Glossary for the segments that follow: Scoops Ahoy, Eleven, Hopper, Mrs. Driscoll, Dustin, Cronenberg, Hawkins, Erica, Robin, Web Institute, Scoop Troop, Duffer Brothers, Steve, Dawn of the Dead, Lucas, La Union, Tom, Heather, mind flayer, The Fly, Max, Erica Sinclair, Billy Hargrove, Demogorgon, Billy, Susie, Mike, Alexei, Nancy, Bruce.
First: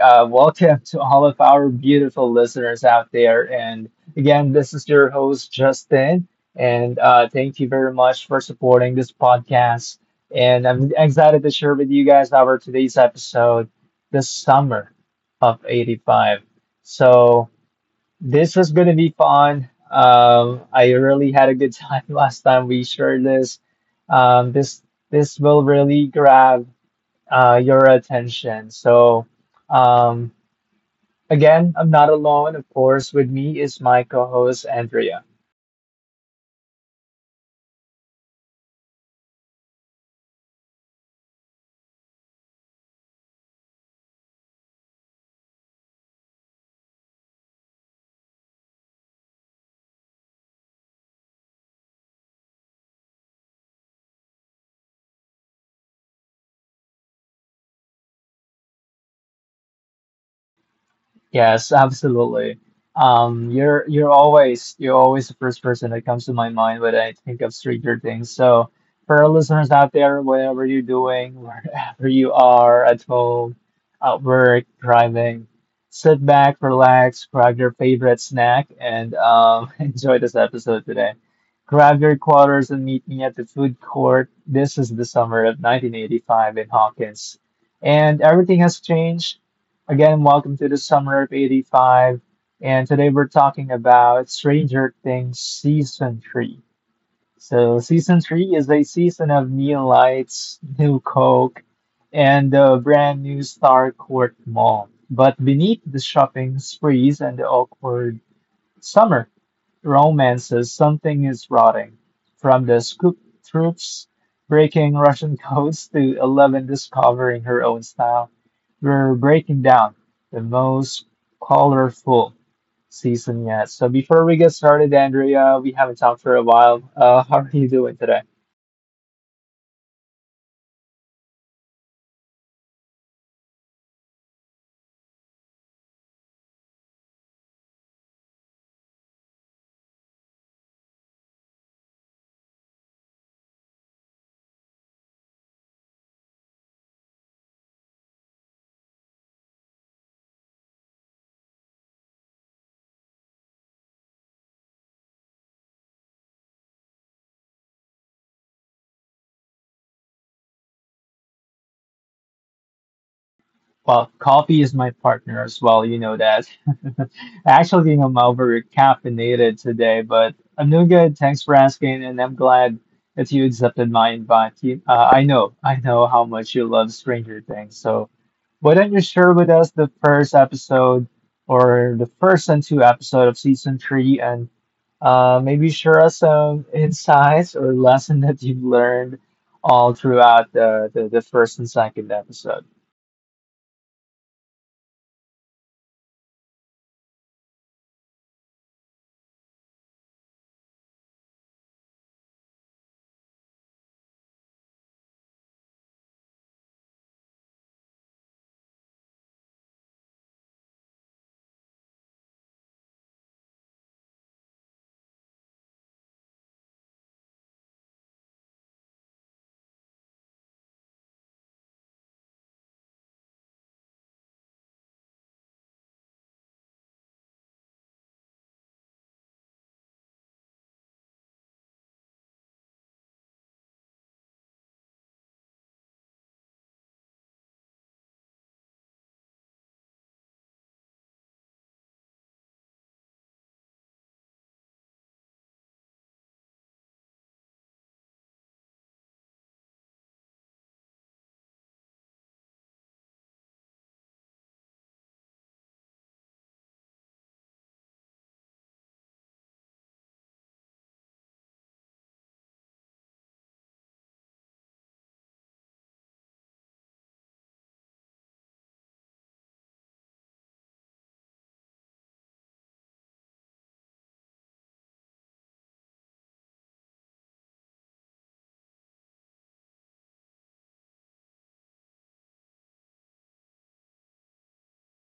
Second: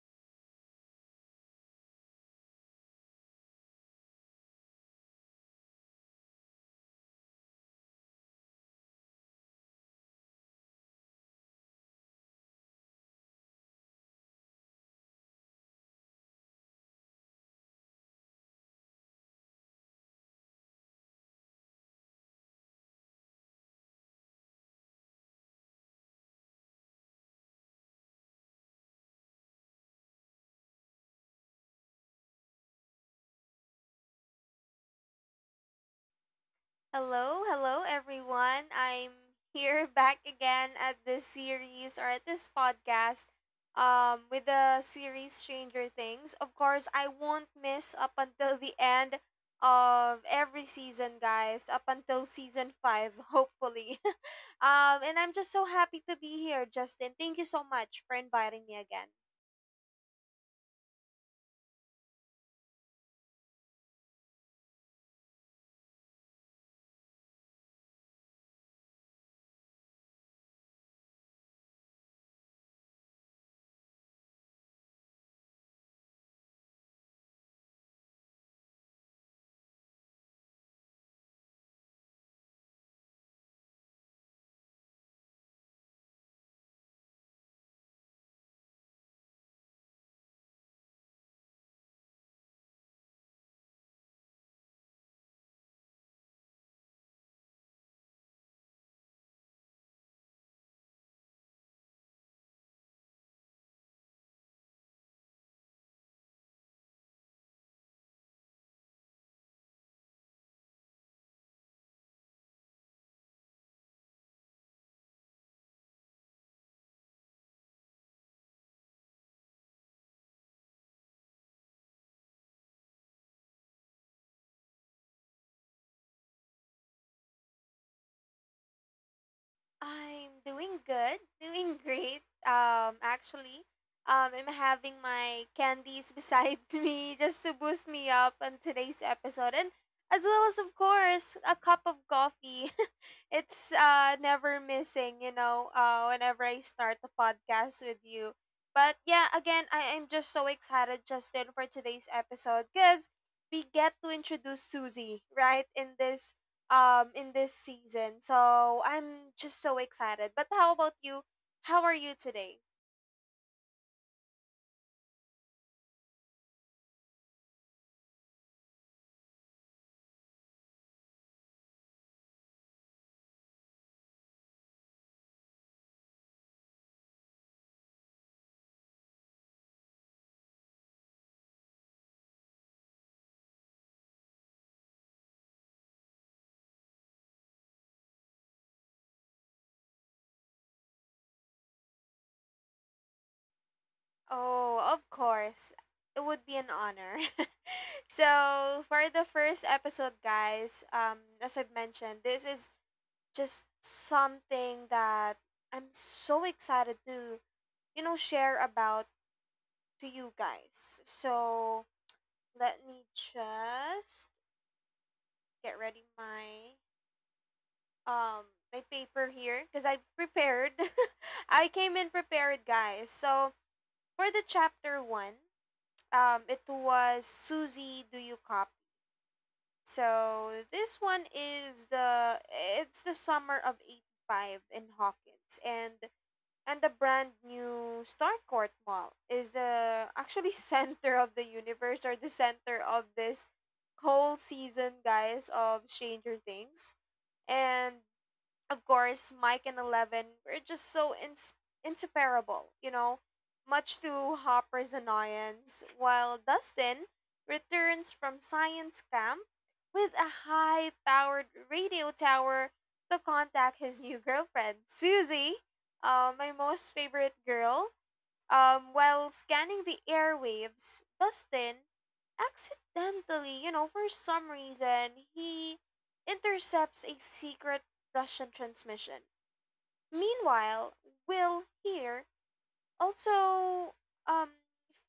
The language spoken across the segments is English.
Welcome to all of our beautiful listeners out there. And again, this is your host, Justin. And thank you very much for supporting this podcast. And I'm excited to share with you guys our today's episode, The Summer of 85. So, this is going to be fun. I really had a good time last time we shared this. Um, this this will really grab your attention. So, um, again, I'm not alone. Of course, with me is my co host, Andrea. Hello, hello everyone. I'm here back again at this series or at this podcast with the series Stranger Things. Of course, I won't miss up until the end of every season, guys, up until season 5, hopefully. And I'm just so happy to be here, Justin. Thank you so much for inviting me again. Yes, absolutely. You're always the first person that comes to my mind when I think of Stranger Things. So for our listeners out there, whatever you're doing, wherever you are, at home, at work, driving, sit back, relax, grab your favorite snack, and enjoy this episode today. Grab your quarters and meet me at the food court. This is the summer of 1985 in Hawkins, and everything has changed. Again, welcome to the summer of 85. And today we're talking about Stranger Things Season 3. So, Season 3 is a season of neon lights, new Coke, and the brand new Star Court Mall. But beneath the shopping sprees and the awkward summer romances, "Something Is Rotting", from the Scoop Troops breaking Russian codes to Eleven discovering her own style, we're breaking down the most colorful season yet. So before we get started, Andrea, we haven't talked for a while. How are you doing today? I'm doing good, doing great. Actually, I'm having my candies beside me just to boost me up on today's episode, and as well as, of course, a cup of coffee. It's never missing, you know. Whenever I start the podcast with you, but yeah, again, I am just so excited, Justin, for today's episode because we get to introduce Susie right in this season. So I'm just so excited. But how about you? How are you today? Well, coffee is my partner as well, you know that. Actually, I'm over caffeinated today, but I'm doing good. Thanks for asking, and I'm glad that you accepted my invite. I know how much you love Stranger Things, so why don't you share with us the first episode or the first and two episode of season three, and maybe share us some insights or lesson that you've learned all throughout the first and second episode. Oh, of course. It would be an honor. So for the first episode, guys, as I've mentioned, this is just something that I'm so excited to, you know, share about to you guys. So let me just get ready um my paper here because I've prepared. I came in prepared, guys. So for the chapter one, it was Susie, do you copy? So this one is the it's the summer of '85 in Hawkins and the brand new Starcourt Mall is the actually center of the universe, or the center of this whole season, guys, of Stranger Things. And of course, Mike and Eleven were just so inseparable, you know, much to Hopper's annoyance, while Dustin returns from science camp with a high powered radio tower to contact his new girlfriend, Susie, my most favorite girl. While scanning the airwaves, Dustin accidentally, you know, for some reason, he intercepts a secret Russian transmission. Meanwhile, Will here also um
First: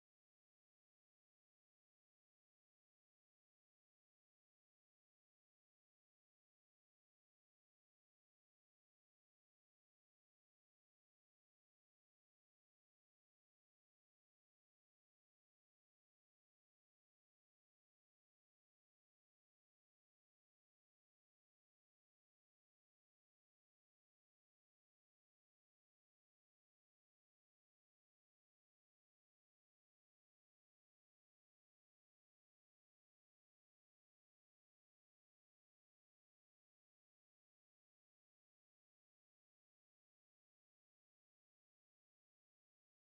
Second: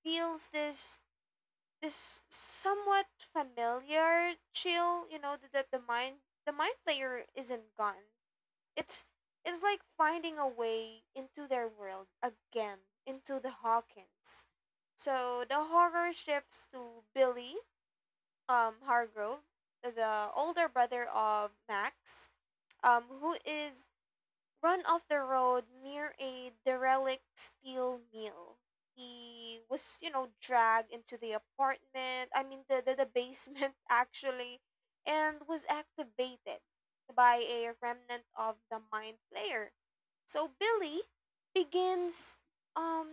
feels this somewhat familiar chill, you know, that the mind player isn't gone. It's it's like finding a way into their world again, into the Hawkins. So the horror shifts to Billy, Hargrove, the older brother of Max, who is run off the road near a derelict steel mill. He was, you know, dragged into the apartment, I mean, the basement, actually, and was activated by a remnant of the mind flayer. So Billy begins, um,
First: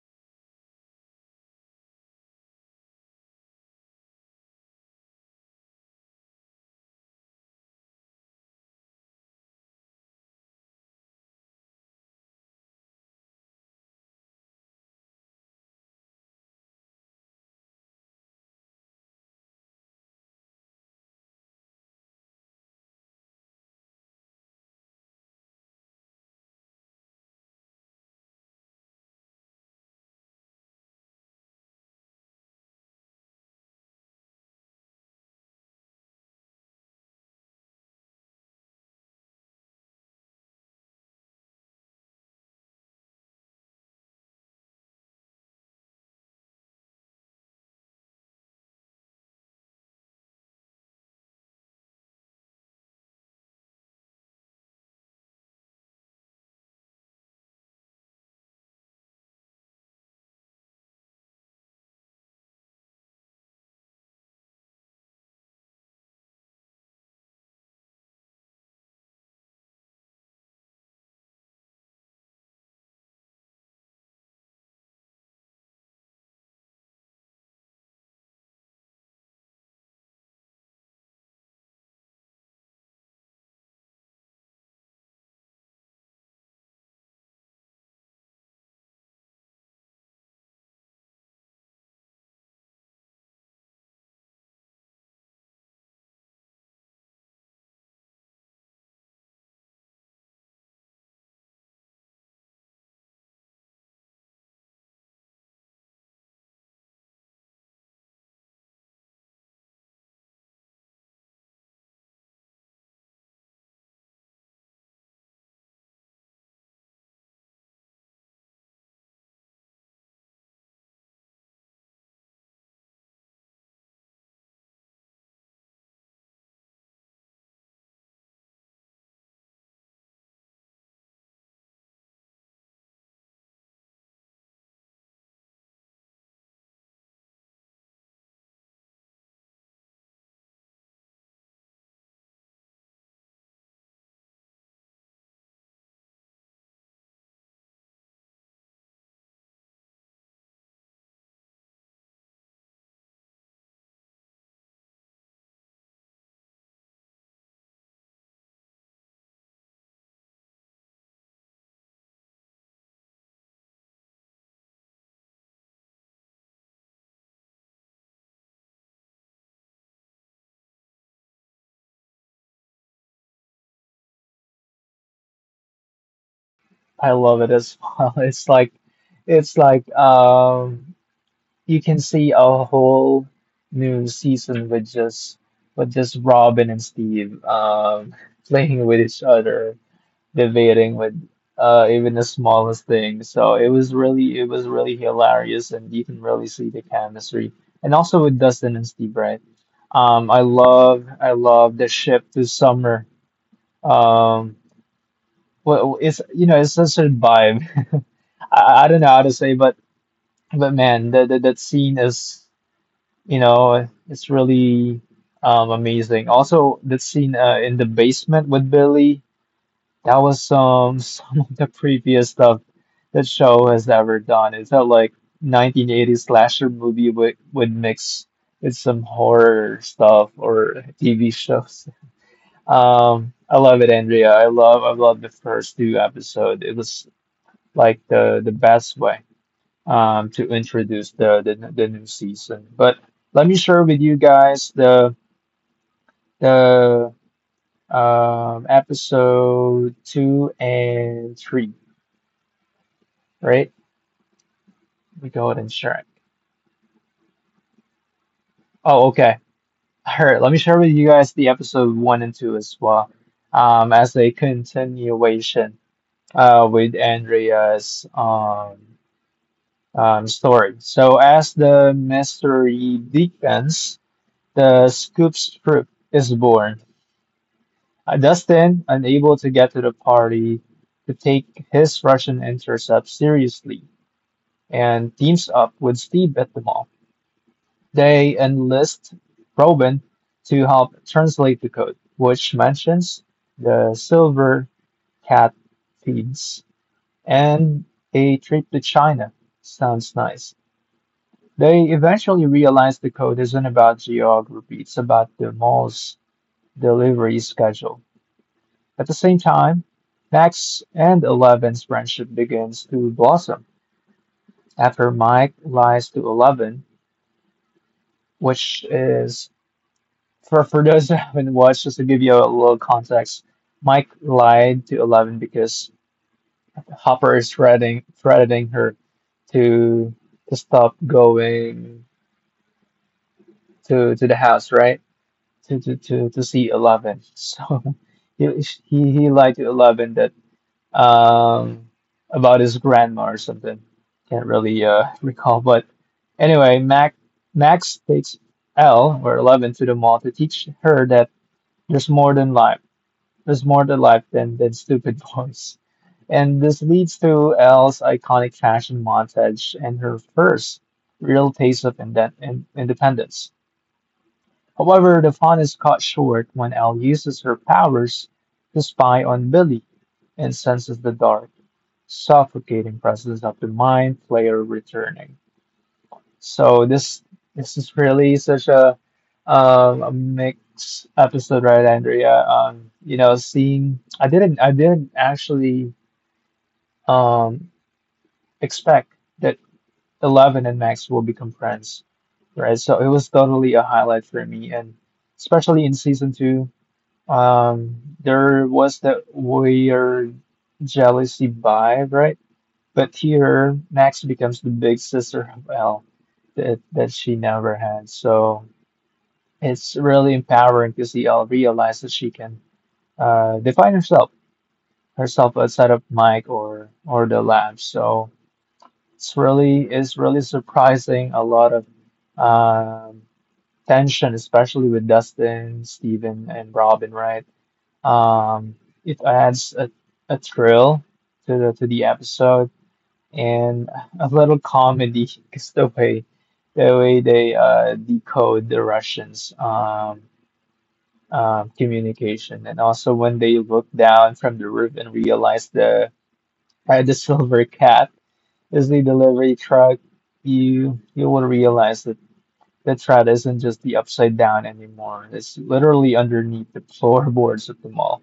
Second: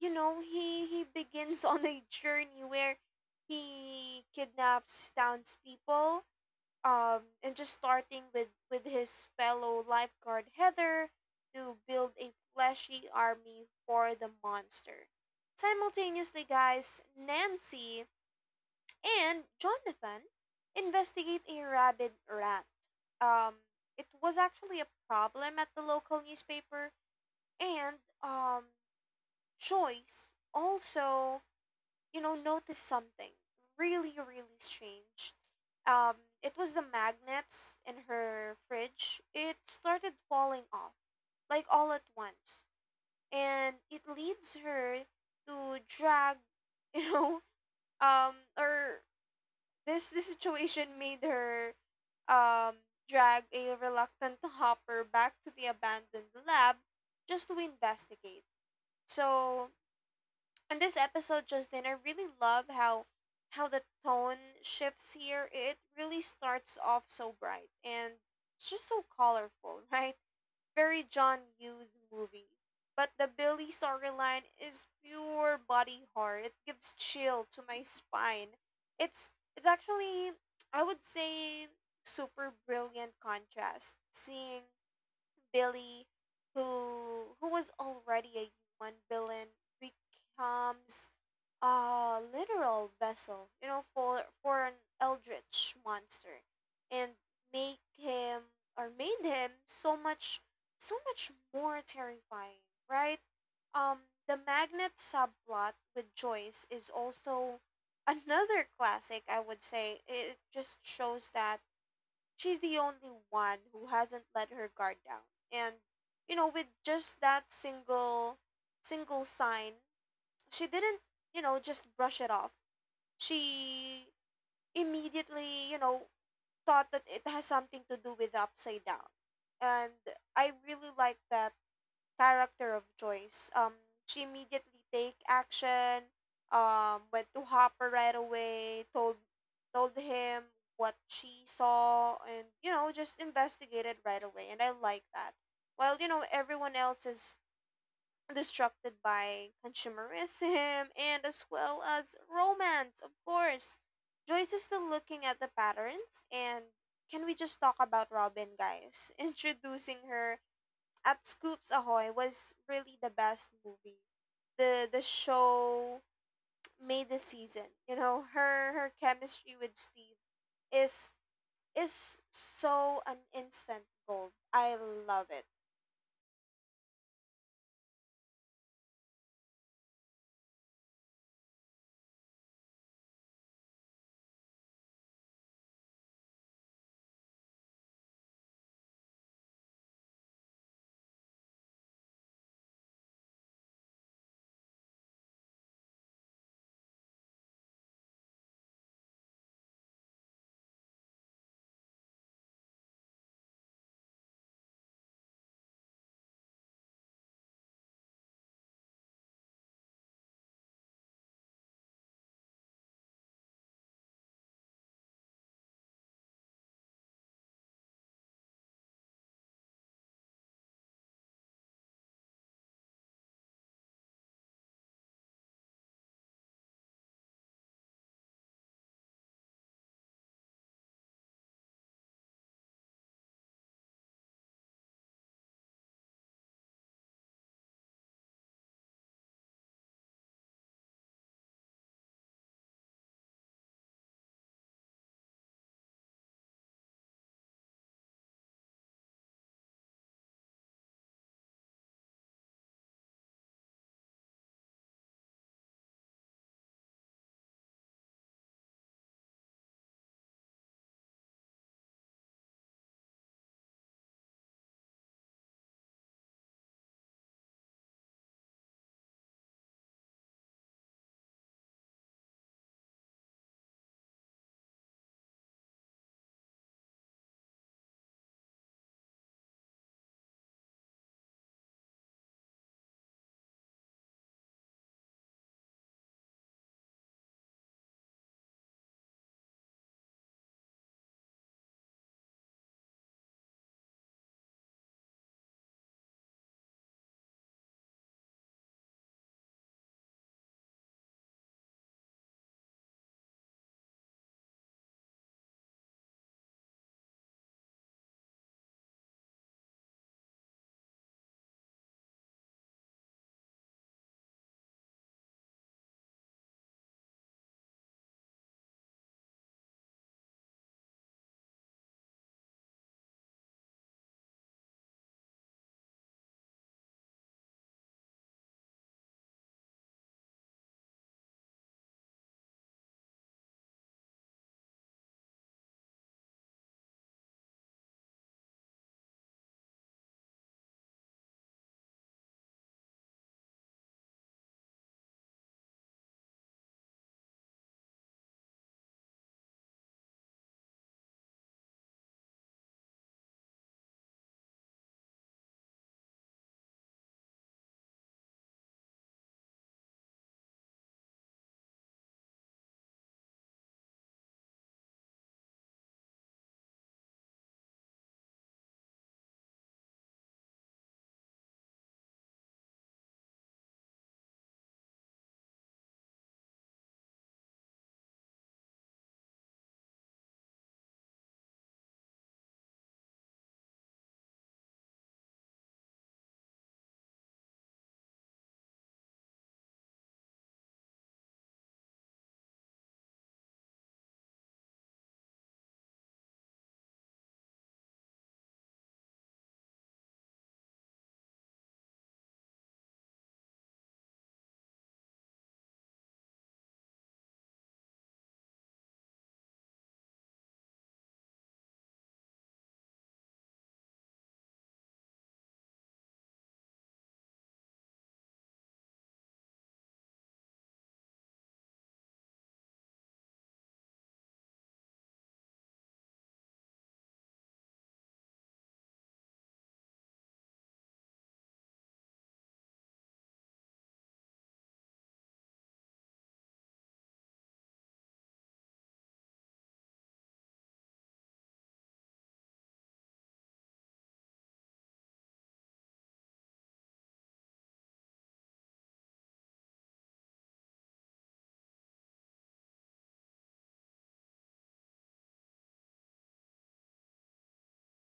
you know, he begins on a journey where he kidnaps townspeople, and just starting with, his fellow lifeguard Heather to build a fleshy army for the monster. Simultaneously, guys, Nancy and Jonathan investigate a rabid rat. Um, it was actually a problem at the local newspaper, and um, Joyce also, you know, noticed something really, really strange. Um, it was the magnets in her fridge. It started falling off, like all at once. And it leads her to drag, you know, or this situation made her um, drag a reluctant Hopper back to the abandoned lab just to investigate. So in this episode, Justin, I really love how the tone shifts here. It really starts off so bright and it's just so colorful, right? Very John Hughes movie. But the Billy storyline is pure body horror. It gives chill to my spine. It's it's actually, I would say, super brilliant contrast seeing Billy, who was already a one villain, becomes a literal vessel, you know, for an eldritch monster, and make him, or made him, so much, more terrifying, right? The magnet subplot with Joyce is also another classic. I would say it just shows that she's the only one who hasn't let her guard down, and you know, with just that single sign, she didn't, you know, just brush it off. She immediately, you know, thought that it has something to do with the upside down. And I really like that character of Joyce. She immediately take action, went to Hopper right away, told him what she saw and you know, just investigated right away, and I like that. While, you know, everyone else is distracted by consumerism and as well as romance, of course. Joyce is still looking at the patterns. And can we just talk about Robin, guys? Introducing her at Scoops Ahoy was really the best movie. The show made the season. You know, her chemistry with Steve is is so an instant gold. I love it. I love it as well. It's like it's like um you can see a whole new season with just Robin and Steve playing with each other, debating with even the smallest thing. So it was really hilarious and you can really see the chemistry. And also with Dustin and Steve, right? I love the ship to summer. Um well, it's you know it's such a vibe. I don't know how to say, but man, that scene is you know it's really amazing. Also, that scene in the basement with Billy, that was some some of the previous stuff that show has ever done. It's not like 1980s slasher movie with mix with some horror stuff or TV shows. I love it, Andrea. I love the first two episode. It was like the best way to introduce the new season. But let me share with you guys the episode two and three, right? We go ahead and share it. Oh, okay. All right, let me share with you guys the episode one and two as well, as a continuation with Andrea's story. So, as the mystery deepens, the scoop troop is born. Dustin, unable to get to the party to take his Russian intercept seriously, and teams up with Steve at the mall. They enlist Robin to help translate the code, which mentions the silver cat feeds and a trip to China. Sounds nice. They eventually realize the code isn't about geography, it's about the mall's delivery schedule. At the same time, Max and Eleven's friendship begins to blossom after Mike lies to Eleven, which is, for those that haven't watched, just to give you a little context, Mike lied to Eleven because Hopper is threatening her to stop going to the house, right? To see Eleven. So he he lied to Eleven that um, about his grandma or something. Can't really recall, but anyway, Mac Max takes L or Eleven to the mall to teach her that there's more than life. There's more to life than stupid boys. And this leads to Elle's iconic fashion montage and her first real taste of independence. However, the fun is cut short when Elle uses her powers to spy on Billy and senses the dark suffocating process of the mind player returning. So this is really such a mixed episode, right, Andrea? Seeing I didn't actually um, expect that Eleven and Max will become friends, right? So it was totally a highlight for me, and especially in season two, there was that weird jealousy vibe, right? But here, Max becomes the big sister of Elle that she never had. So it's really empowering to see Elle realize that she can define herself, outside of Mike or the lab. So it's really surprising a lot of um, tension, especially with Dustin, Steven, and Robin. Right? Um, it adds a thrill to the episode, and a little comedy is the way they decode the Russians' communication, and also when they look down from the roof and realize the silver cat is the delivery truck, you will realize that the truck isn't just the upside down anymore. It's literally underneath the floorboards of the mall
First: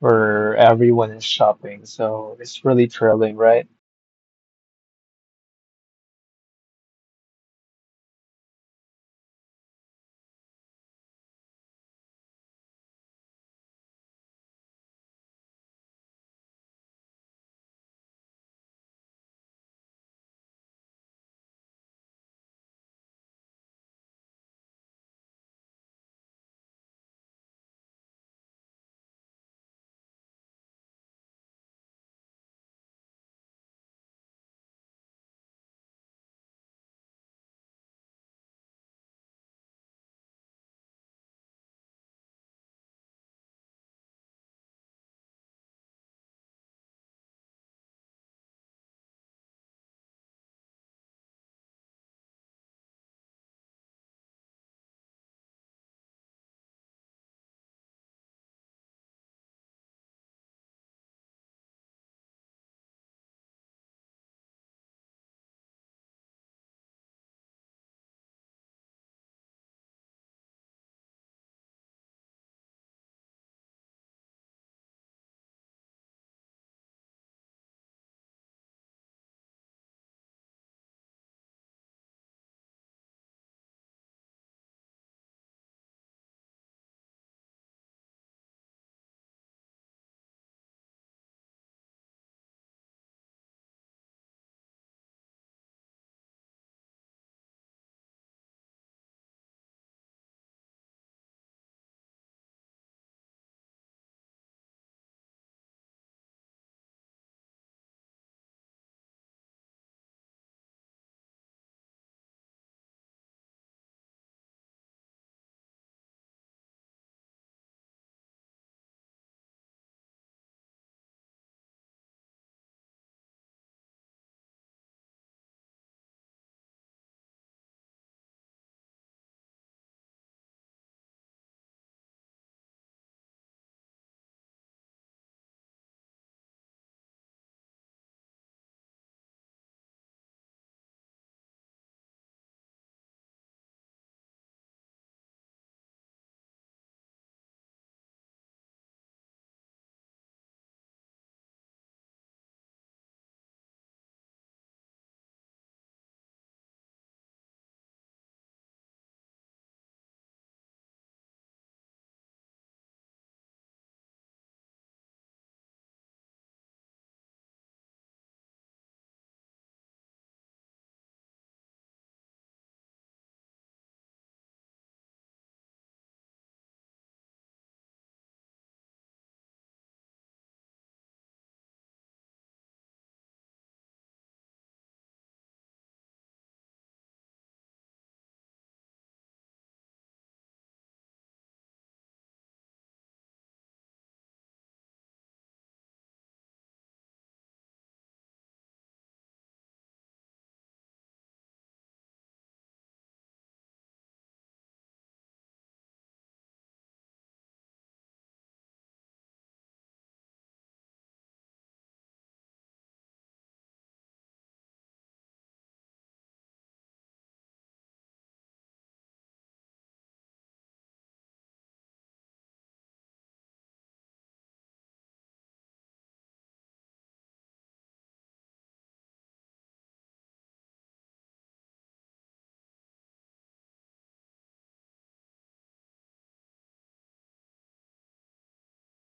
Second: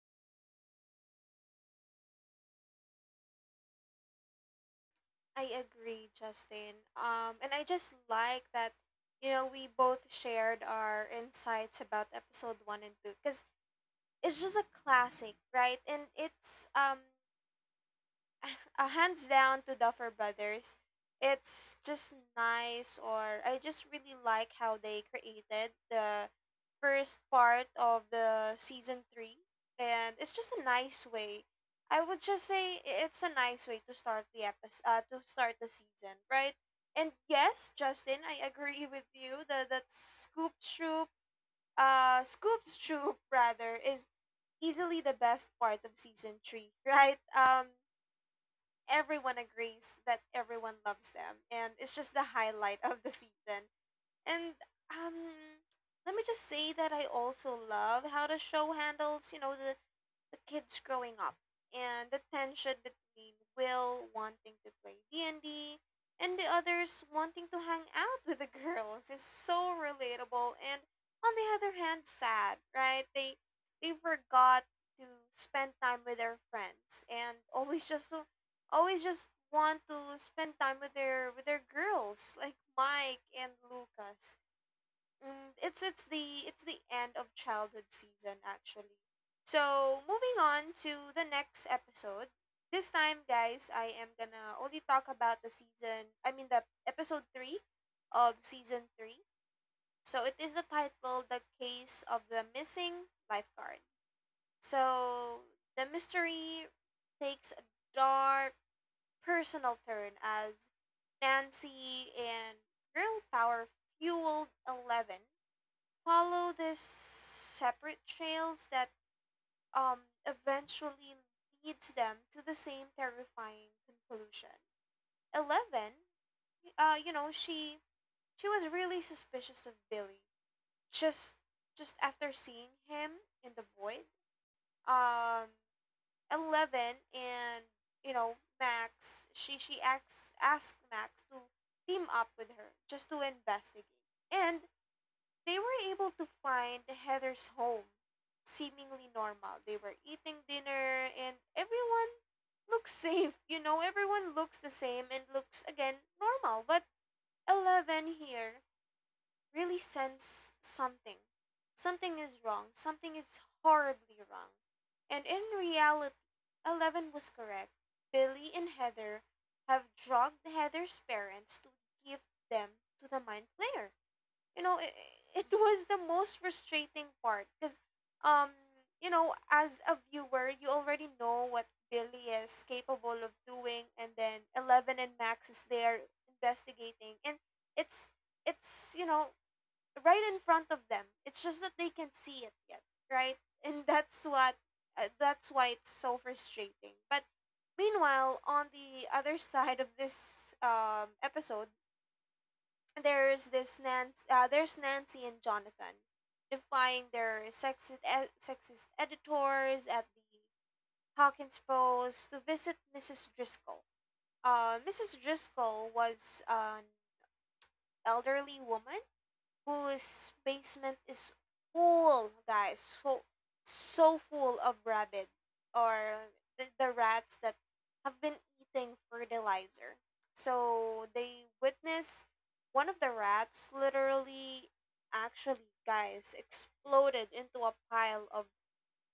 where everyone is shopping. So it's really thrilling, right? I agree, Justin. And I just like that, you know, we both shared our insights about episode one and two because it's just a classic, right? And it's hands down to Duffer Brothers. It's just nice, or I just really like how they created the first part of the season three, and it's just a nice way. I would just say it's a nice way to start the episode, to start the season, right? And yes, Justin, I agree with you. The that Scoop Troop, Scoop's Troop rather, is easily the best part of season three, right? Everyone agrees that everyone loves them and it's just the highlight of the season, and um let me just say that I also love how the show handles, you know, the kids growing up, and the tension between Will wanting to play D&D and D and the others wanting to hang out with the girls is so relatable and on the other hand sad, right? They forgot to spend time with their friends, and always just want to spend time with their, girls, like Mike and Lucas. Mm, it's the end of childhood season, actually. So moving on to the next episode. This time, guys, I am gonna only talk about the season. I mean, the episode three of season three. So it is the title, "The Case of the Missing Lifeguard." So the mystery takes a dark, personal turn as Nancy and Girl Power fueled Eleven follow these separate trails that um eventually leads them to the same terrifying conclusion. Eleven, you know, she was really suspicious of Billy. Just just after seeing him in the void, um, Eleven and you know Max, she asks asked Max to team up with her just to investigate. And they were able to find Heather's home, seemingly normal. They were eating dinner, and everyone looks safe. You know, everyone looks the same and looks again normal. But Eleven here really sense something. Something is wrong. Something is horribly wrong. And in reality, Eleven was correct. Billy and Heather have drugged Heather's parents to give them to the Mind Flayer. You know, it was the most frustrating part because um you know, as a viewer, you already know what Billy is capable of doing, and then Eleven and Max is there investigating, and it's it's, you know, right in front of them. It's just that they can see it yet, right? And that's what that's why it's so frustrating. But meanwhile, on the other side of this, episode, and there's there's Nancy and Jonathan defying their sexist, sexist editors at the Hawkins Post to visit Mrs. Driscoll. Mrs. Driscoll was an elderly woman whose basement is full, guys, so full of rabbit, or the rats that have been eating fertilizer. So they witness one of the rats literally, actually, guys, exploded into a pile of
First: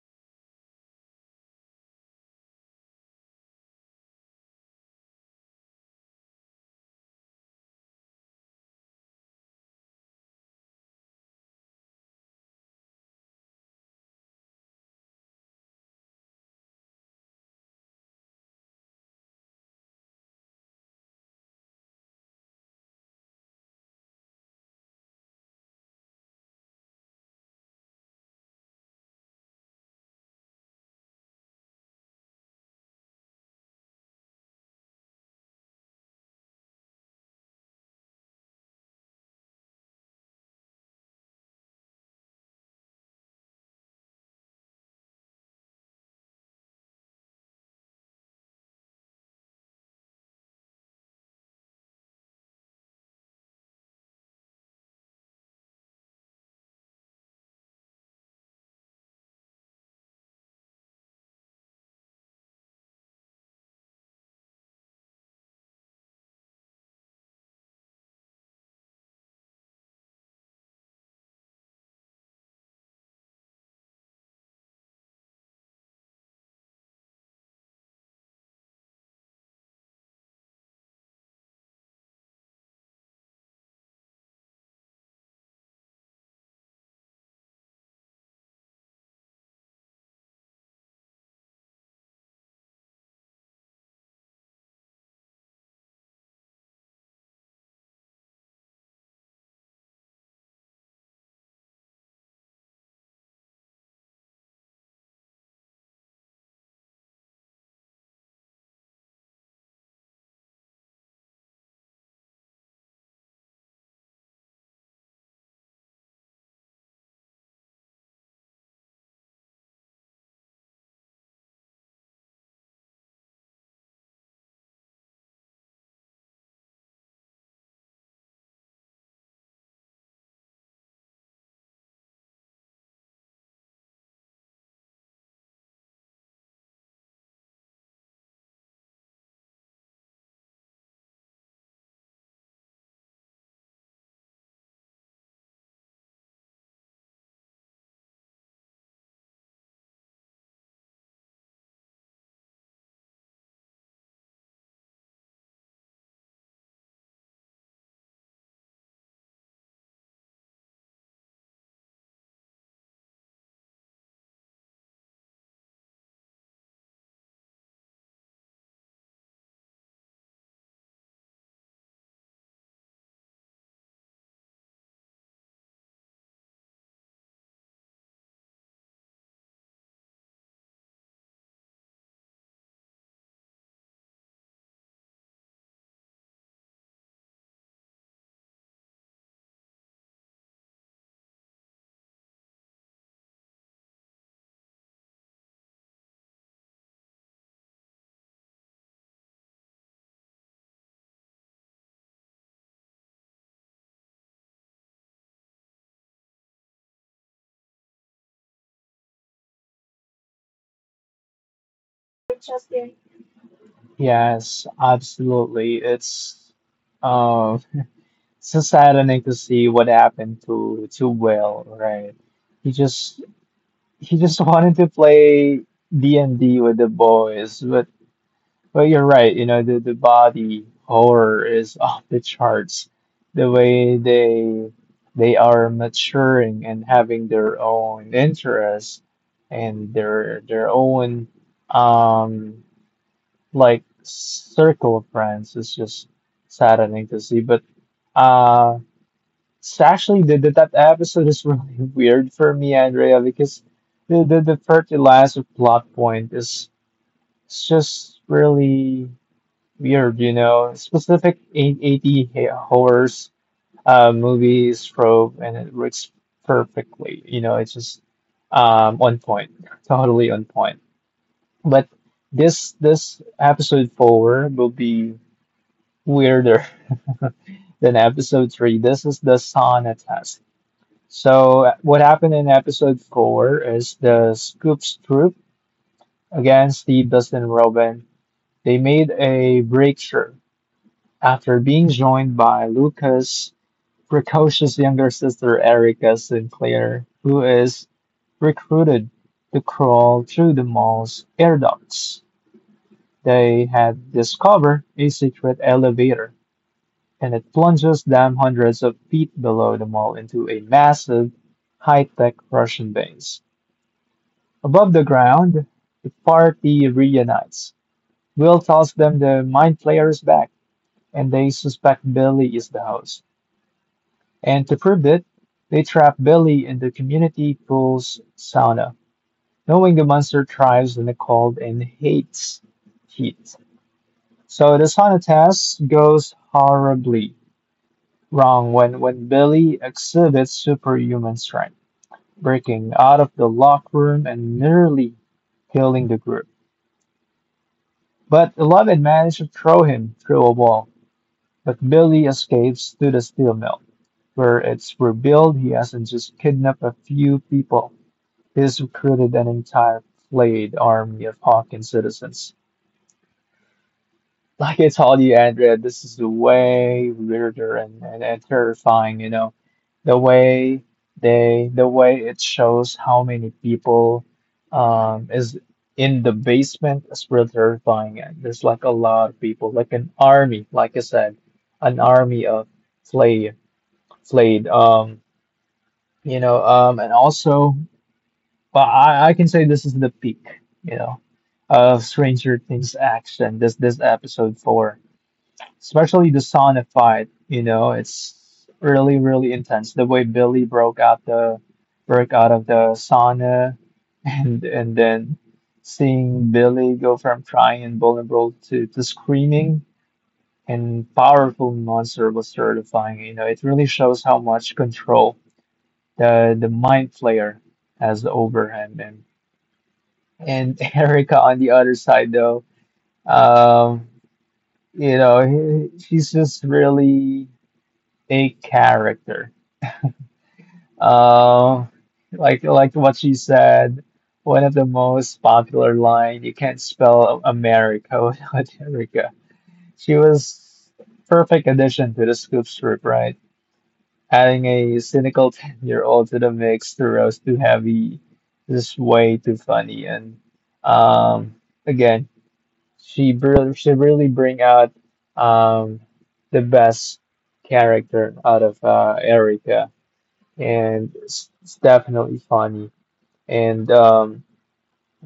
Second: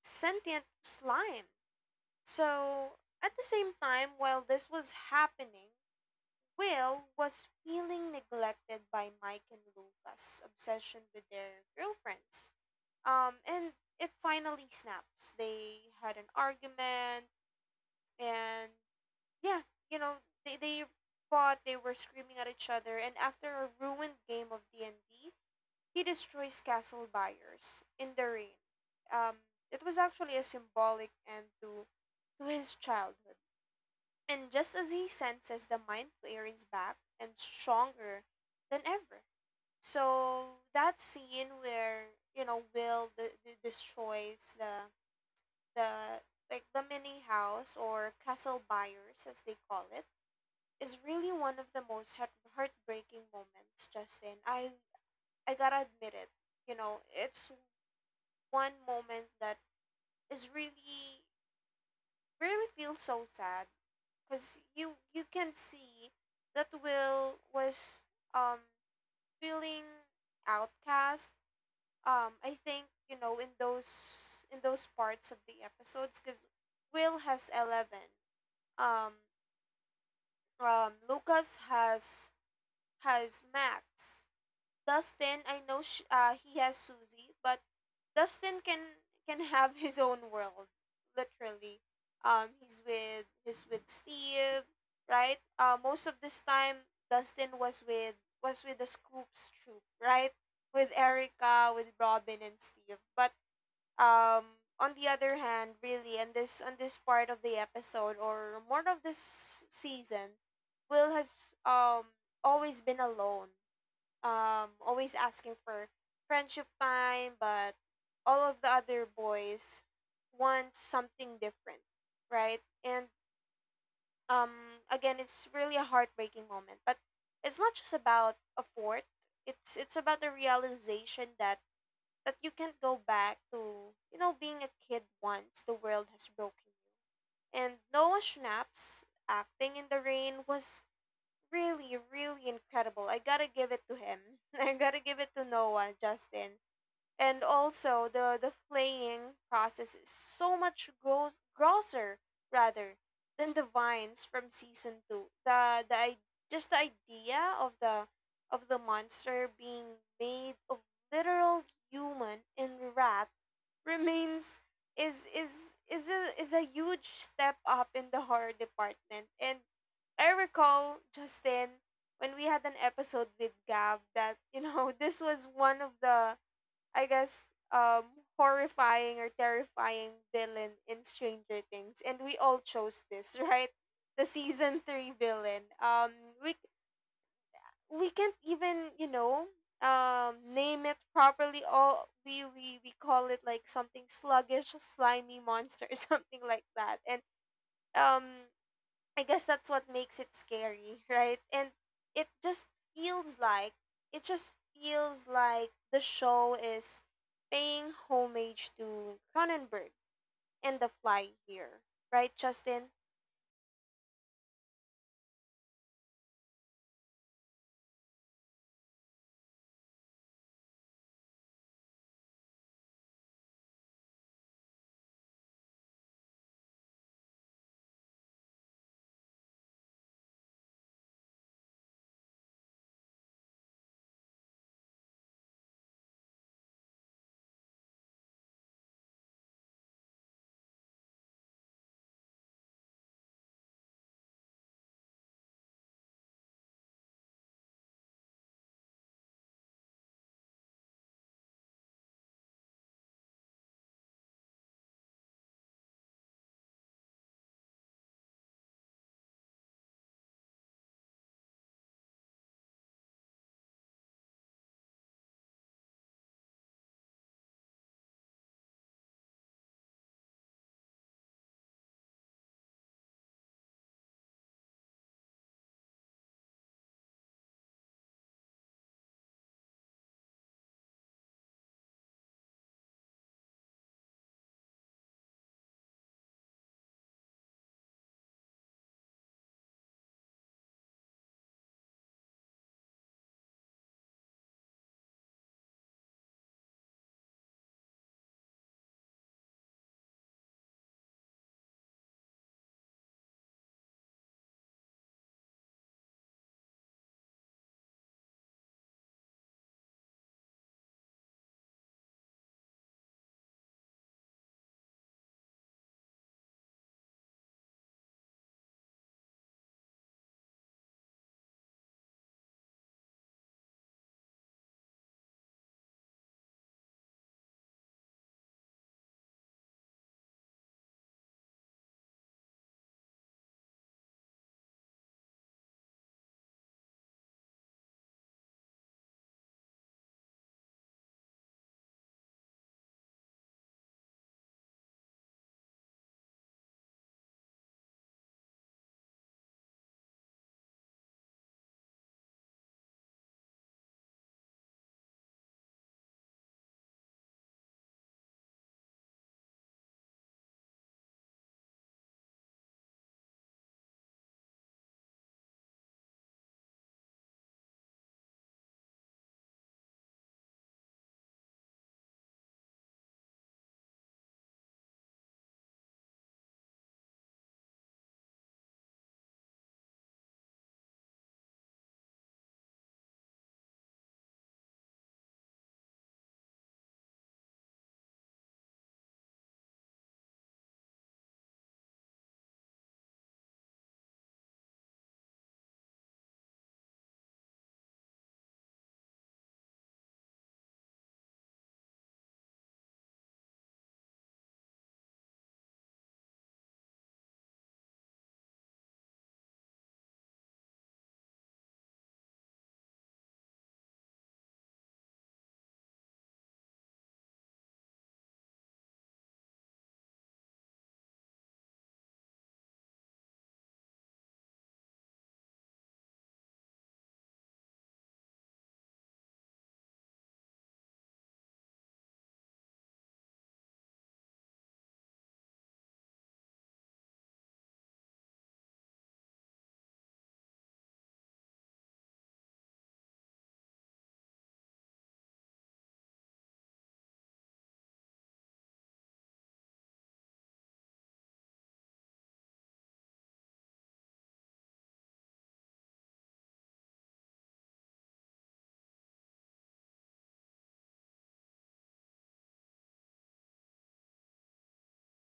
sentient slime. So at the same time, while this was happening, Will was feeling neglected by Mike and Luca's obsession with their girlfriends. And it finally snaps. They had an argument, and yeah, you know, they fought, they were screaming at each other, and after a ruined game of D&D, he destroys Castle Buyers in the rain. Um, it was actually a symbolic end to, his childhood. And just as he senses, the mind flayer is back and stronger than ever. So that scene where, you know, Will the destroys the like the mini house, or Castle Buyers as they call it, is really one of the most heartbreaking moments, Justin. I gotta admit it. You know, it's one moment that is really, feels so sad, because you can see that Will was um feeling outcast. I think you know, in those parts of the episodes, because Will has Eleven. Um, Lucas has Max. Dustin, I know he has Susie, but Dustin can have his own world, literally. He's with Steve, right? Most of this time, Dustin was with, the Scoops troop, right? With Erica, with Robin and Steve. But on the other hand, really, in this on this part of the episode, or more of this season, Will has always been alone, always asking for friendship time, but all of the other boys want something different, right? And again, it's really a heartbreaking moment, but it's not just about a fourth. It's about the realization that you can't go back to, being a kid once the world has broken you. And Noah Schnapp's acting in the rain was really, really incredible. I gotta give it to him. I gotta give it to Noah, Justin. And also, the flaying process is so much gross, grosser rather, than the vines from season 2. Just the idea of the monster being made of literal human and rat remains is a huge step up in the horror department. And I recall, Justin, when we had an episode with Gab, that, this was one of the, I guess, horrifying or terrifying villain in Stranger Things, and we all chose this, right? The season 3 villain. We we can't even, name it properly. All we call it like something sluggish, slimy monster or something like that. And um I guess that's what makes it scary, right? And it just feels like it just feels like the show is paying homage to Cronenberg and The Fly here, right, Justin? Yes, absolutely. Uh, it's so saddening to see what happened to Will, right? He just he just wanted to play D&D with the boys, but you're right, the, body horror is off the charts. The way they are maturing and having their own interests and their own um like circle of friends is just saddening to see. But uh, it's actually that episode is really weird for me, Andrea, because the fertilizer plot point is it's just really weird. Specific eight eighty horrors movies trope, and it works perfectly. You know, it's just on point, totally on point. But this episode four will be weirder than episode three. This is the sauna test. So what happened in episode four is the Scoops troop against the Dustin Robin. They made a breakthrough after being joined by Lucas' precocious younger sister Erica Sinclair, who is recruited to crawl through the mall's air ducts. They had discovered a secret elevator, and it plunges them hundreds of feet below the mall into a massive, high tech Russian base. Above the ground, the party reunites. Will tells them the mind flayer is back, and they suspect Billy is the host. And to prove it, they trap Billy in the community pool's sauna, knowing the monster thrives in the cold and hates heat. So the sauna test goes horribly wrong when, Billy exhibits superhuman strength, breaking out of the locker room and nearly killing the group. But Eleven managed to throw him through a wall, but Billy escapes to the steel mill, where it's revealed he hasn't just kidnapped a few people, he's recruited an entire flayed army of Hawkins citizens. Like I told you, Andrea, this is way weirder and terrifying. The way it shows how many people is in the basement is really terrifying. And there's like a lot of people, like an army, like I said, an army of flayed flayed. And also, but I can say this is the peak, you know, of Stranger Things action, this episode four, especially the Sonic fight, it's really, really intense. The way Billy broke out of the sauna and then seeing Billy go from crying and vulnerable to, screaming and powerful monster was terrifying. It really shows how much control the mind flayer has over him. And Erica on the other side though, um, she's just really a character. Um, like what she said, one of the most popular line, you can't spell America without Erica. She was perfect addition to the scoop strip, right? Adding a cynical 10-year-old to the mix to roast too heavy is way too funny. And um, again, she really bring out um, the best character out of Erica, and it's definitely funny. And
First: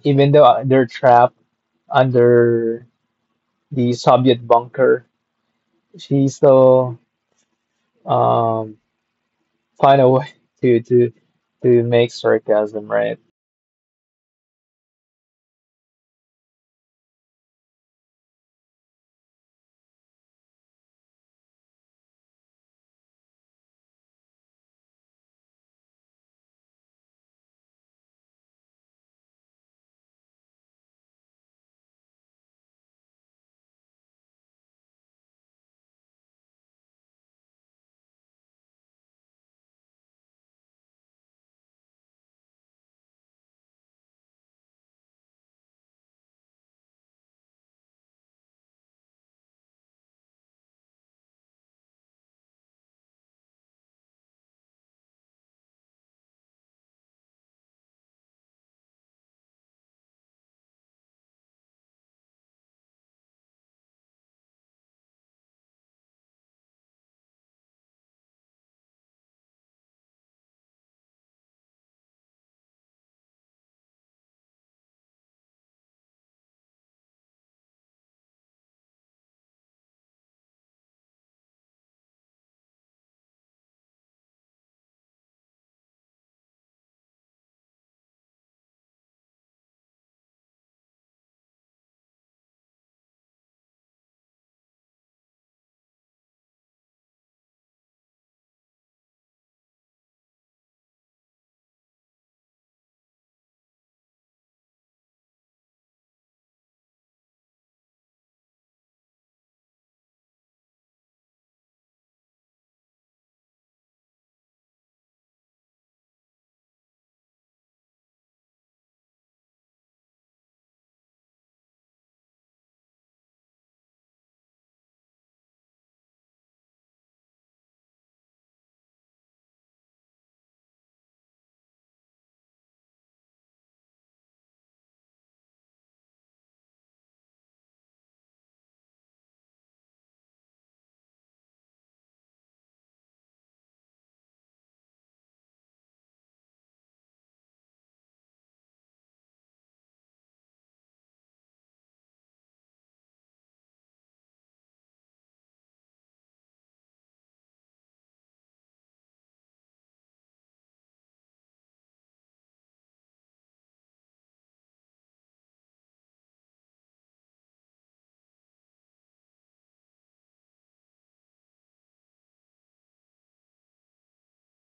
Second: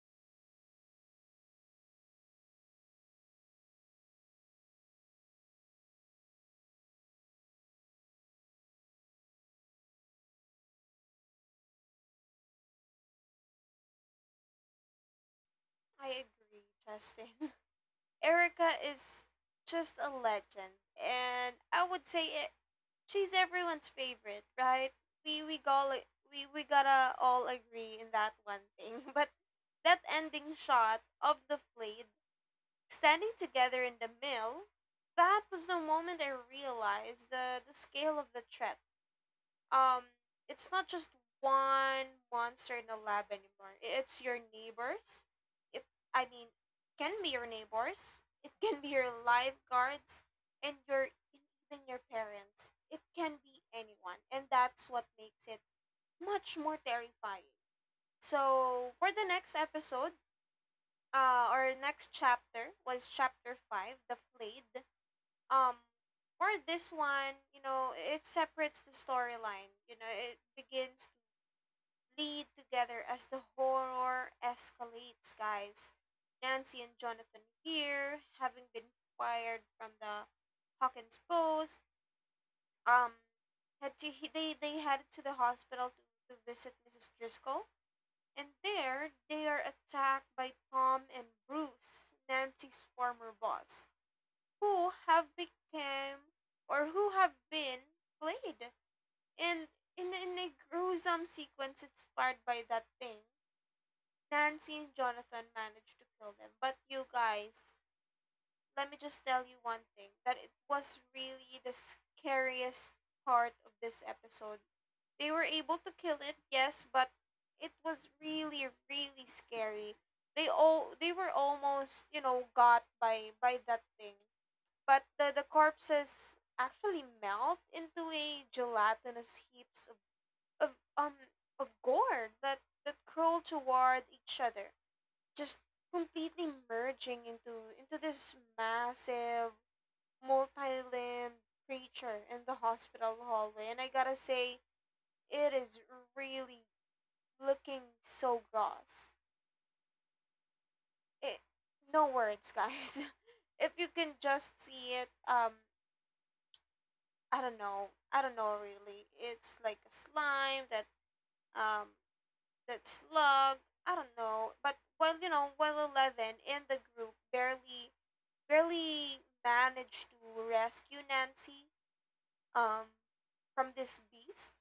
even though they're trapped under the Soviet bunker, she still um, find a way to make sarcasm, right? I agree, Justin. Erica is just a legend, and I would say it, she's everyone's favorite, right? We we all we gotta all agree in that one thing, but that ending shot of the play standing together in the mill, that was the moment I realized the scale of the threat. Um, it's not just one monster in the lab anymore. It's your neighbors. It, I mean, can be your neighbors. It can be your lifeguards and your even your parents. It can be anyone, and that's what makes it much more terrifying. So for the next episode, our next chapter was chapter five, The Flayed. Um, for this one, you know, it separates the storyline. You know, it begins to bleed together as the horror escalates, guys. Nancy and Jonathan here, having been fired from the Hawkins Post, um, had to he, they headed to the hospital to visit Mrs. Driscoll, and there, they are attacked by Tom and Bruce, Nancy's former boss, who have become, or who have been, played. And in a gruesome sequence inspired by that thing, Nancy and Jonathan managed to kill them. But you guys, let me just tell you one thing, that it was really the scariest part of this episode. They were able to kill it, yes, but it was really, really scary. They all they were almost, you know, got by that thing. But the corpses actually melt into a gelatinous heaps of um of gore that, that crawl toward each other, just completely merging into this massive, multi-limbed creature in the hospital hallway. And I gotta say, it is really looking so gross. It, no words, guys. If you can just see it, I don't know. I don't know really. It's like a slime that um that slug. I don't know. But well, you know, well, eleven in the group barely managed to rescue Nancy um from this beast.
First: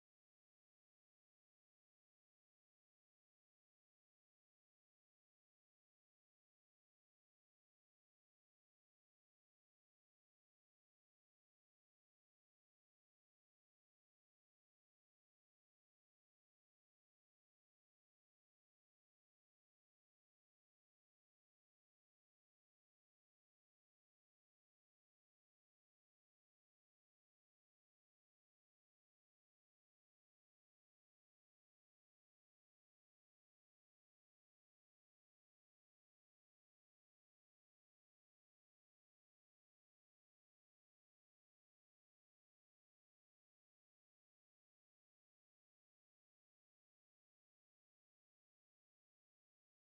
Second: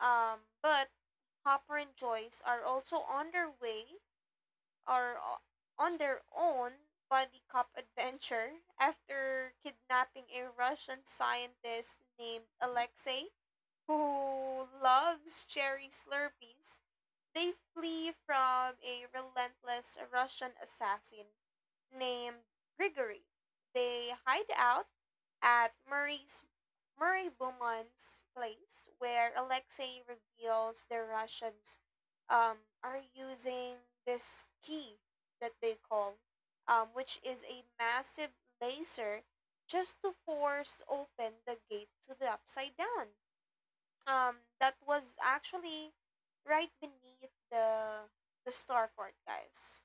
But Hopper and Joyce are also on their way, are o- on their own body cop adventure, after kidnapping a Russian scientist named Alexei, who loves cherry slurpees. They flee from a relentless Russian assassin named Grigory. They hide out at Murray Bowman's place, where Alexei reveals the Russians, are using this key that they call, which is a massive laser, just to force open the gate to the upside down. That was actually right beneath the starport, guys.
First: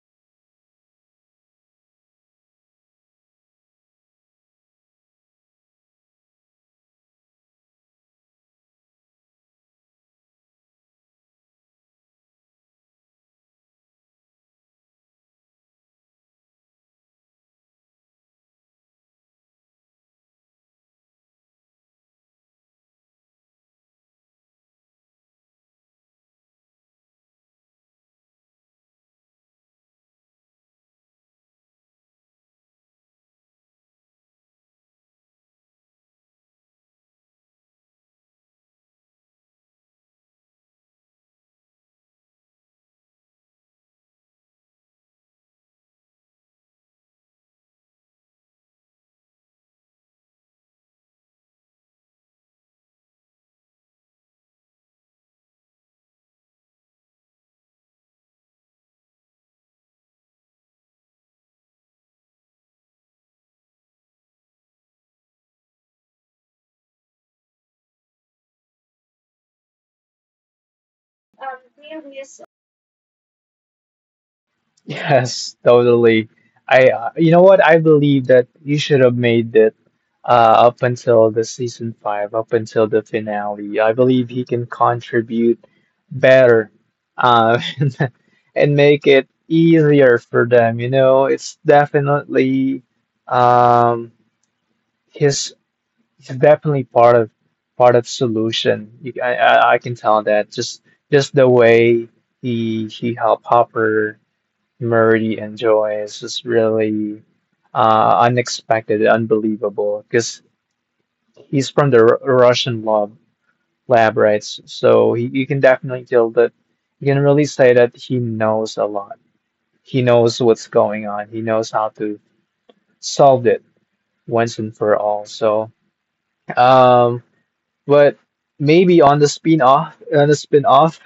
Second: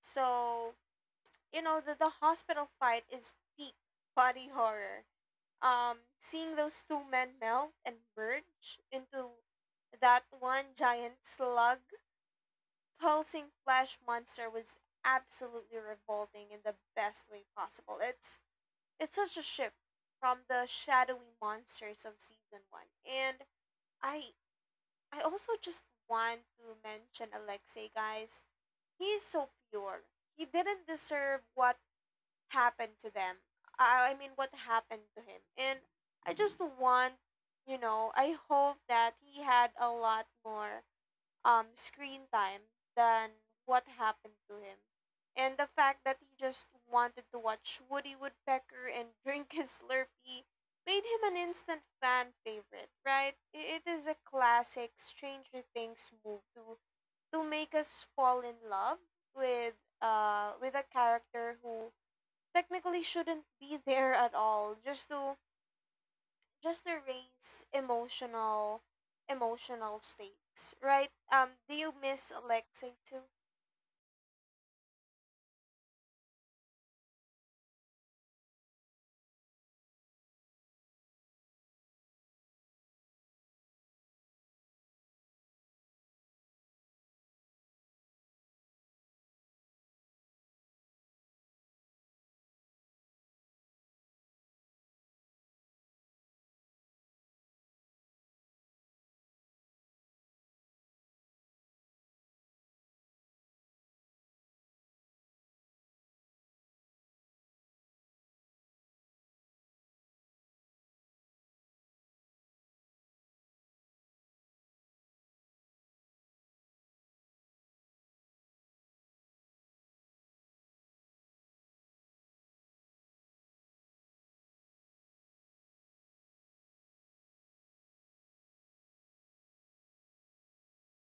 So you know, the hospital fight is peak body horror. Seeing those two men melt and merge into that one giant slug, pulsing flesh monster, was absolutely revolting in the best way possible. It's such a shift from the shadowy monsters of season one. And I I also just want to mention Alexei, guys. He's so pure. He didn't deserve what happened to them. I mean, what happened to him. And I just want, you know, I hope that he had a lot more screen time than what happened to him. And the fact that he just wanted to watch Woody Woodpecker and drink his Slurpee made him an instant fan favorite, right? It is a classic Stranger Things move to make us fall in love with with a character who technically shouldn't be there at all, just to raise emotional stakes, right? Do you miss Alexei too? Yes, totally. You know what? I believe that you should have made it uh, up until the season 5, up until the finale. I believe he can contribute better, uh, and make it easier for them. You know, it's definitely um, his. He's definitely part of solution. You, I can tell that just the way he helped Hopper Murray enjoys is really unexpected, unbelievable, because he's from the R Russian lab, right? So you can definitely tell that you can really say that he knows a lot. He knows what's going on. He knows how to solve it once and for all. So, um, but maybe on the spin off,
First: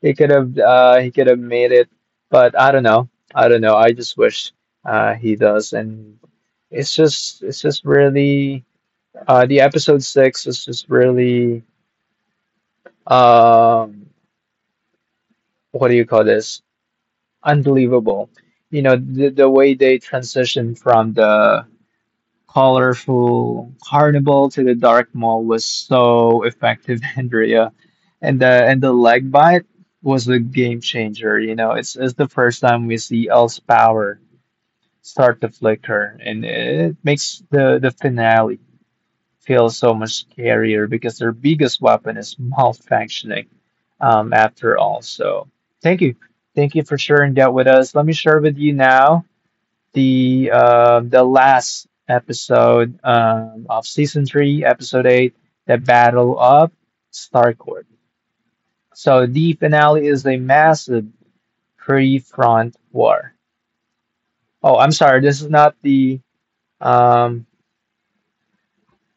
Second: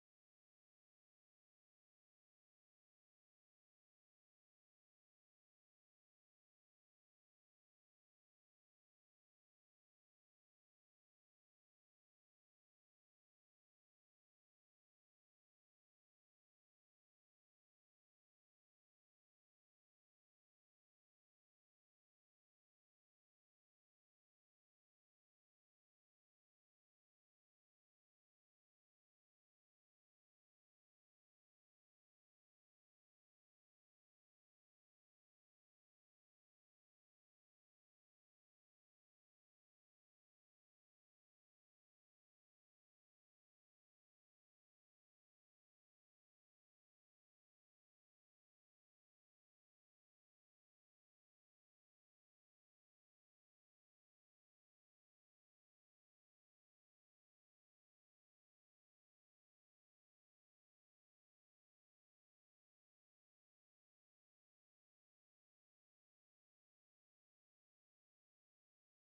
He could have made it, but I don't know. I don't know. I just wish he does, and it's just really the episode 6 is just really um what do you call this? Unbelievable. You know, the way they transition from the colorful carnival to the dark mall was so effective, Andrea. And the leg bite was a game changer. You know, it's the first time we see Elle's power start to flicker, and it makes the finale feel so much scarier because their biggest weapon is malfunctioning. After all, so thank you, thank you for sharing that with us. Let me share with you now the last episode of season 3, episode 8, the Battle of Starcourt. So the finale is a massive three-front war. Oh, I'm sorry, this is not the um,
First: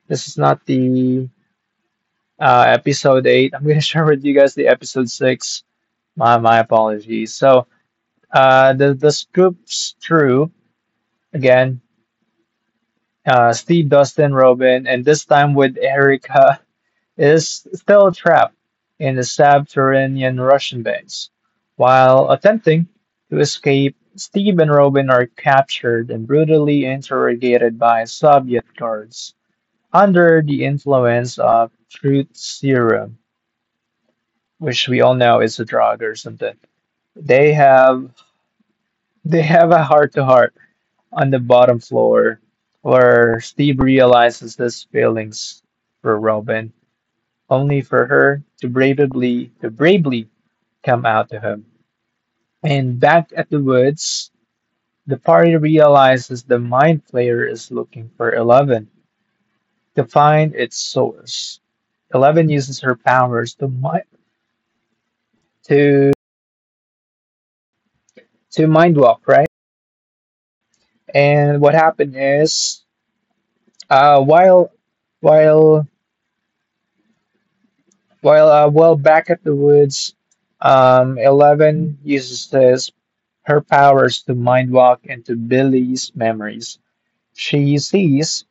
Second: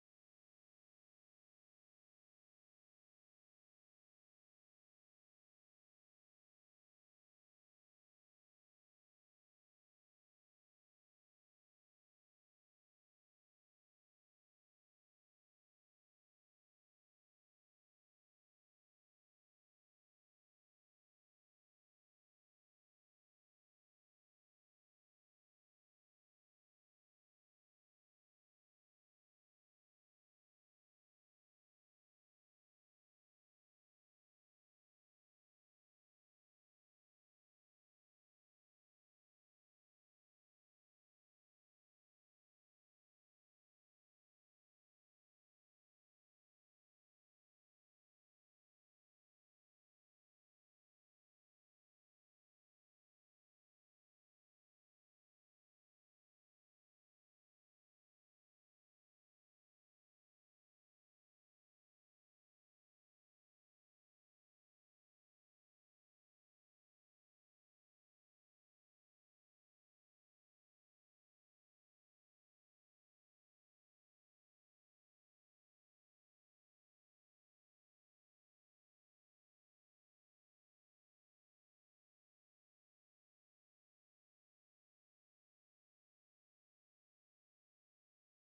this is not the episode 8. I'm gonna share with you guys the episode 6. My apologies. So the Scoops crew again. Steve, Dustin, Robin, and this time with Erica is still trapped in the Subterranean Russian base. While attempting to escape, Steve and Robin are captured and brutally interrogated by Soviet guards under the influence of truth serum, which we all know is a drug or something. They have they have a heart to heart on the bottom floor, where Steve realizes his feelings for Robin, only for her to bravely come out to him. And back at the woods, the party realizes the mind flayer is looking for Eleven to find its source. Eleven uses her powers to mi- to to mind walk, right? And what happened is, uh, while while while back at the woods, Eleven uses his her powers to mind walk into Billy's memories. She sees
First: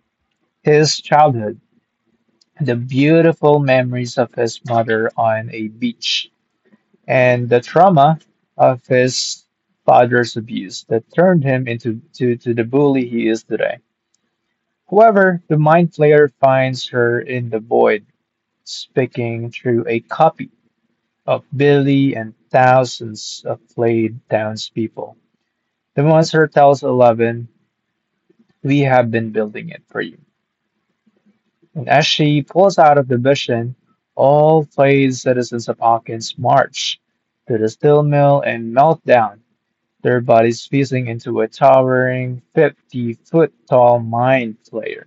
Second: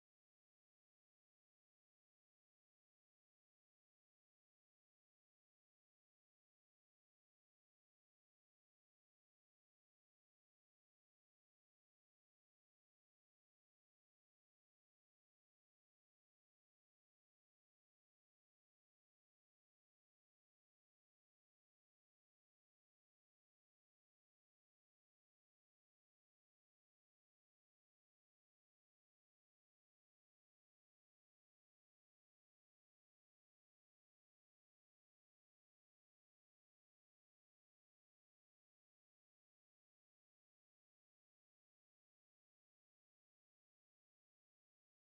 his childhood, the beautiful memories of his mother on a beach, and the trauma of his father's abuse that turned him into to the bully he is today. However, the mind flayer finds her in the void, speaking through a copy of Billy and thousands of played townspeople. The monster tells Eleven, we have been building it for you. And as she pulls out of the vision, all flayed citizens of Hawkins march to the steel mill and melt down, their bodies fusing into a towering 50-foot tall mind flayer.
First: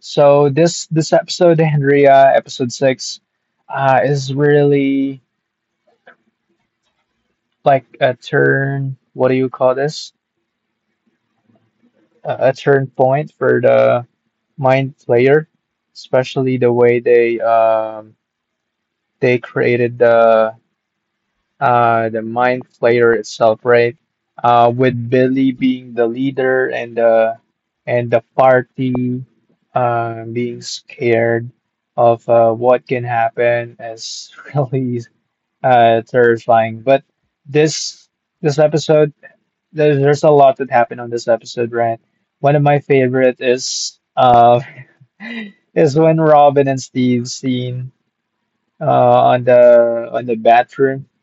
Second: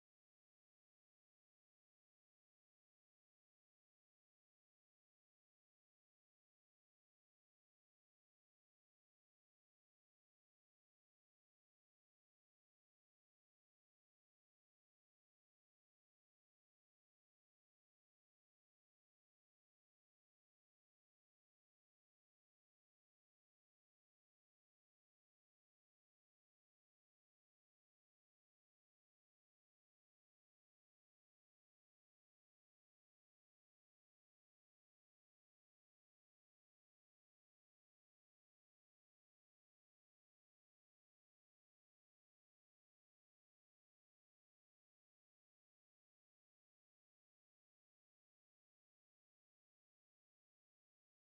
So, this episode, Andrea, episode 6, is really like a turn. What do you call this? A turn point for the mind flayer, especially the way they created the mind flayer itself, right? With Billy being the leader and the party being scared of what can happen is really terrifying. But this this episode, there's a lot that happened on this episode, right? One of my favorite is is when Robin and Steve seen uh, on the bathroom.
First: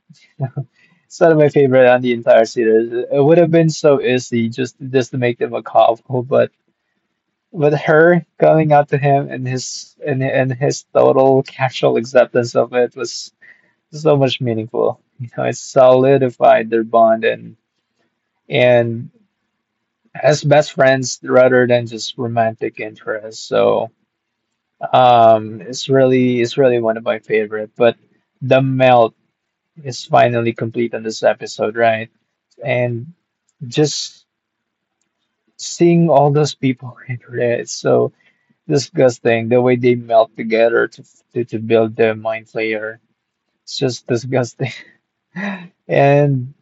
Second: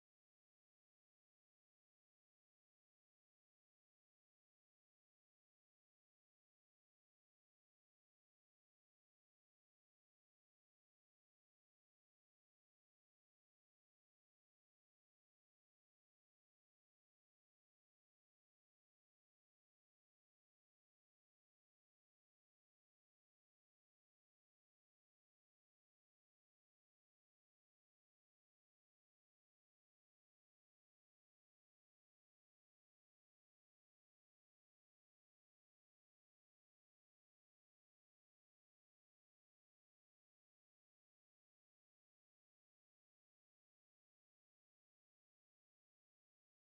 It's not my favorite on the entire series. It would have been so easy just to make them a couple, but with her coming out to him and his total casual acceptance of it was so much meaningful. You know, it solidified their bond and as best friends rather than just romantic interests. So it's really one of my favorite. But the melt is finally complete on this episode, right? And just seeing all those people, internet is so disgusting. The way they melt together to build the mind flayer, it's just disgusting. And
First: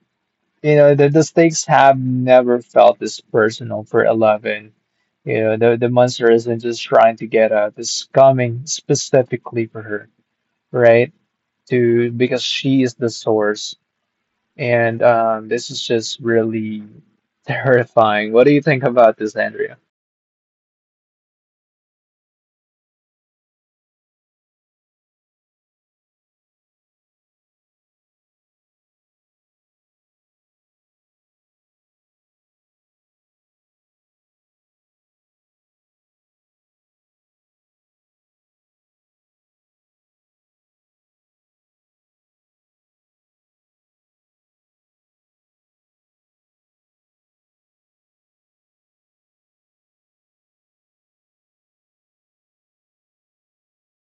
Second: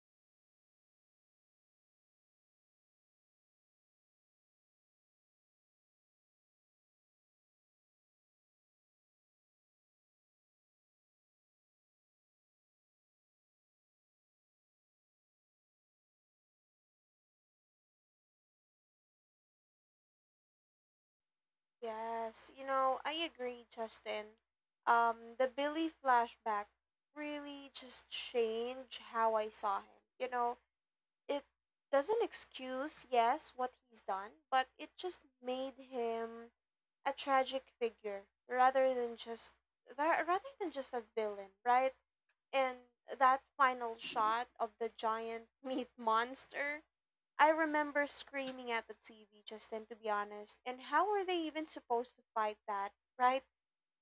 you know, the stakes have never felt this personal for Eleven. You know the monster isn't just trying to get out; it's coming specifically for her, right? To because she is the source, and this is just really terrifying. What do you think about this, Andrea? Yes, you know, I agree, Justin. The Billy flashback really just changed how I saw him, you know. It doesn't excuse, yes, what he's done, but it just made him a tragic figure rather than just a villain, right? And that final shot of the giant meat monster, I remember screaming at the TV just then, to be honest. And how were they even supposed to fight that, right?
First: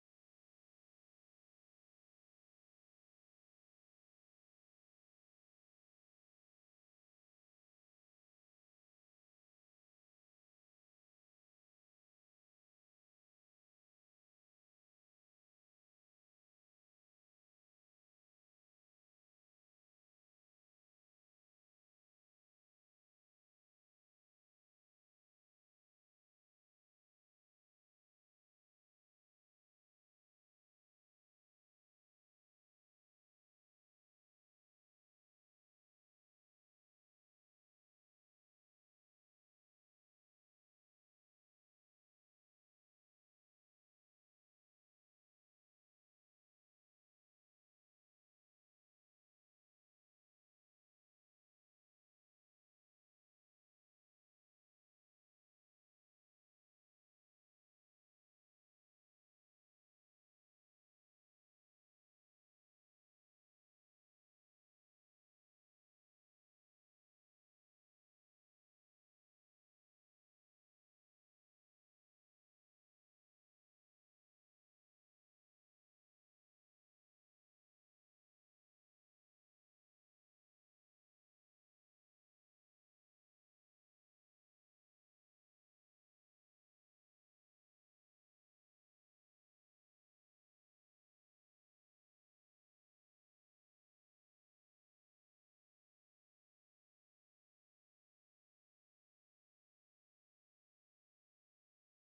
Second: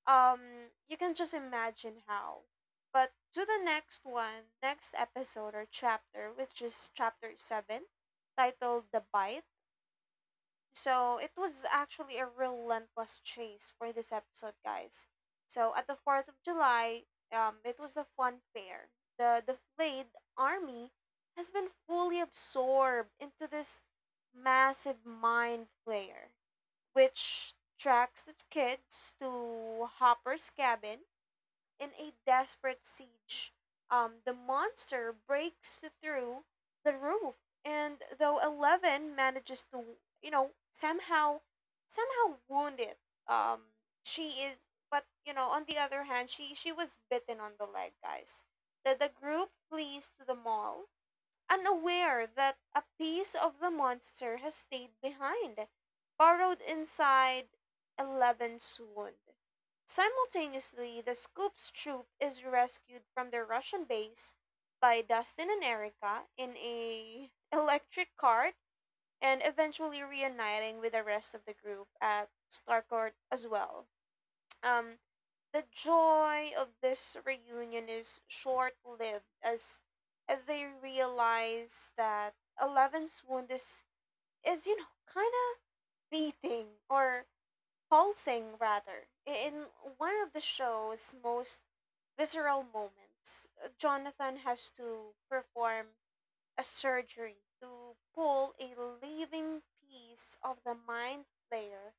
You can just imagine how. But to the next one, next episode or chapter, which is chapter 7, titled The Bite. So it was actually a relentless chase for this episode, guys. So at the Fourth of July, it was the fun fair. The army has been fully absorbed into this massive mind flayer, which tracks the kids to Hopper's cabin. In a desperate siege, the monster breaks through the roof, and though Eleven manages to, you know, somehow, somehow wound it. Um, she is, but you know, on the other hand, she was bitten on the leg, guys. The group flees to the mall, unaware that a piece of the monster has stayed behind, burrowed inside Eleven's wound. Simultaneously, the Scoops troop is rescued from their Russian base by Dustin and Erica in a electric cart, and eventually reuniting with the rest of the group at Starcourt as well. Um, the joy of this reunion is short-lived, as they realize that Eleven's wound is you know, kind of beating, or pulsing rather. In one of the show's most visceral moments, Jonathan has to perform a surgery to pull a living piece of the mind flayer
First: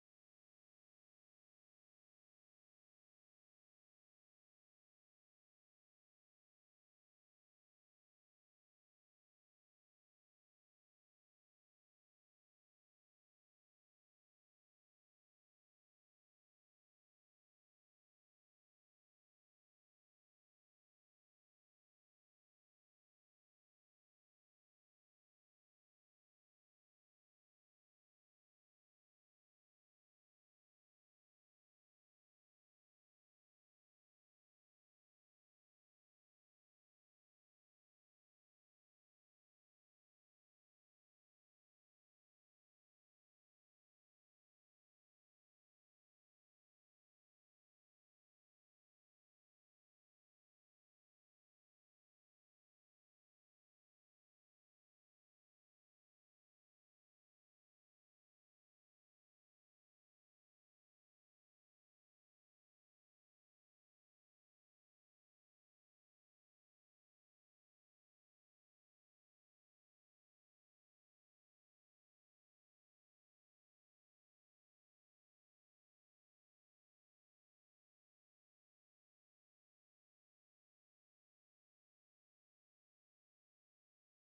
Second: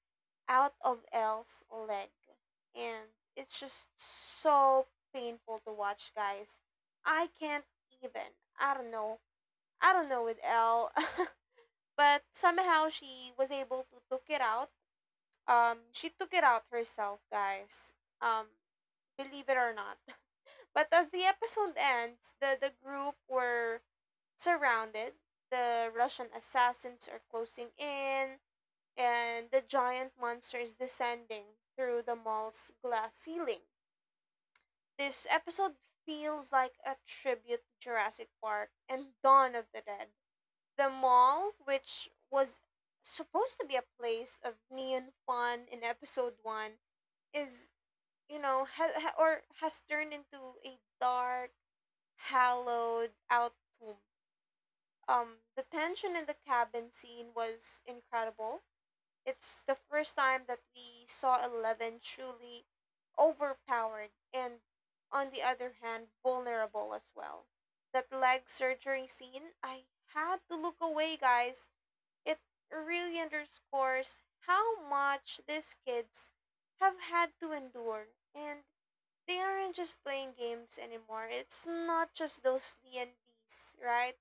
out of Elle's leg. And it's just so painful to watch, guys. I can't even. I don't know. I don't know with Elle. But somehow she was able to took it out. She took it out herself, guys. Um, believe it or not. But as the episode ends, the group were surrounded. The Russian assassins are closing in, and the giant monster is descending through the mall's glass ceiling. This episode feels like a tribute to Jurassic Park and Dawn of the Dead. The mall, which was supposed to be a place of neon fun in episode 1, is, you know, ha- ha- or has turned into a dark, hallowed out tube. The tension in the cabin scene was incredible. It's the first time that we saw Eleven truly overpowered and, on the other hand, vulnerable as well. That leg surgery scene, I had to look away, guys. It really underscores how much these kids have had to endure, and they aren't just playing games anymore. It's not just those D and Ds, right?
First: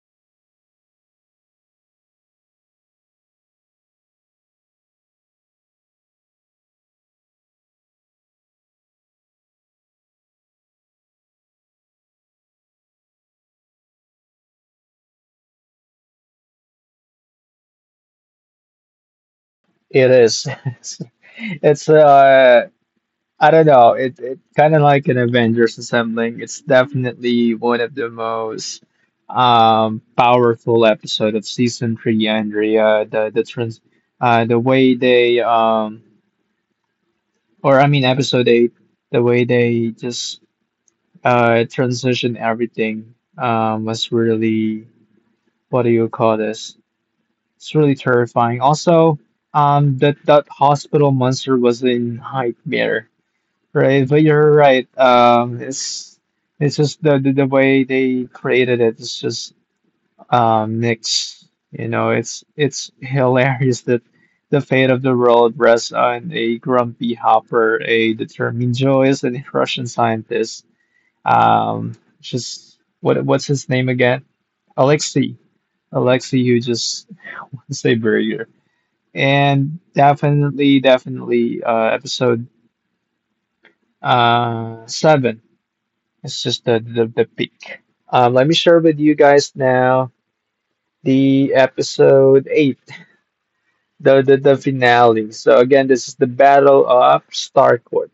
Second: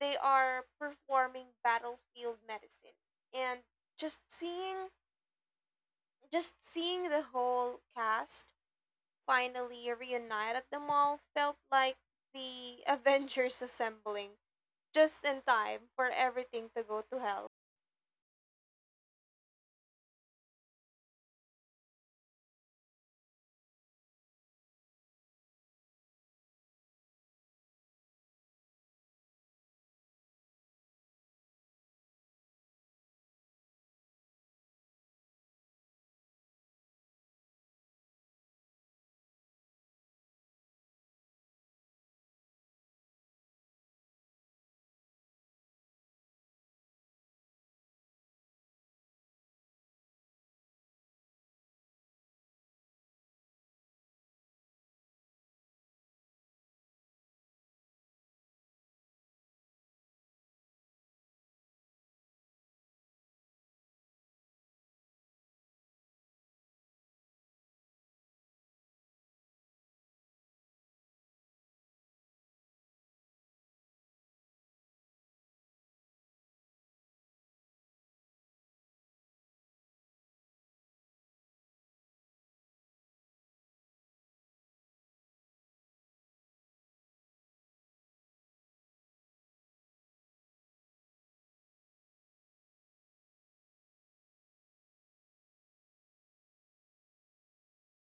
They are performing battlefield medicine. And just seeing just seeing the whole cast finally reunite at the mall felt like the Avengers assembling, just in time for everything to go to hell. It is. It's I don't know. It kind of like an Avengers assembling. It's definitely one of the most powerful episode of season 3, Andrea. The way they or I mean episode 8, the way they just transition everything was really what do you call this? It's really terrifying. Also, that hospital monster was a nightmare. Right, but you're right. It's just the way they created it. It's just mixed. You know, it's hilarious that the fate of the world rests on a grumpy hopper, a determined joyous, and a Russian scientist. Um, just what's his name again? Alexei. Alexei, who just wants a burger. And definitely, definitely, episode seven, it's just the peak. Let me share with you guys now the episode 8, the finale. So again, this is the Battle of Starcourt.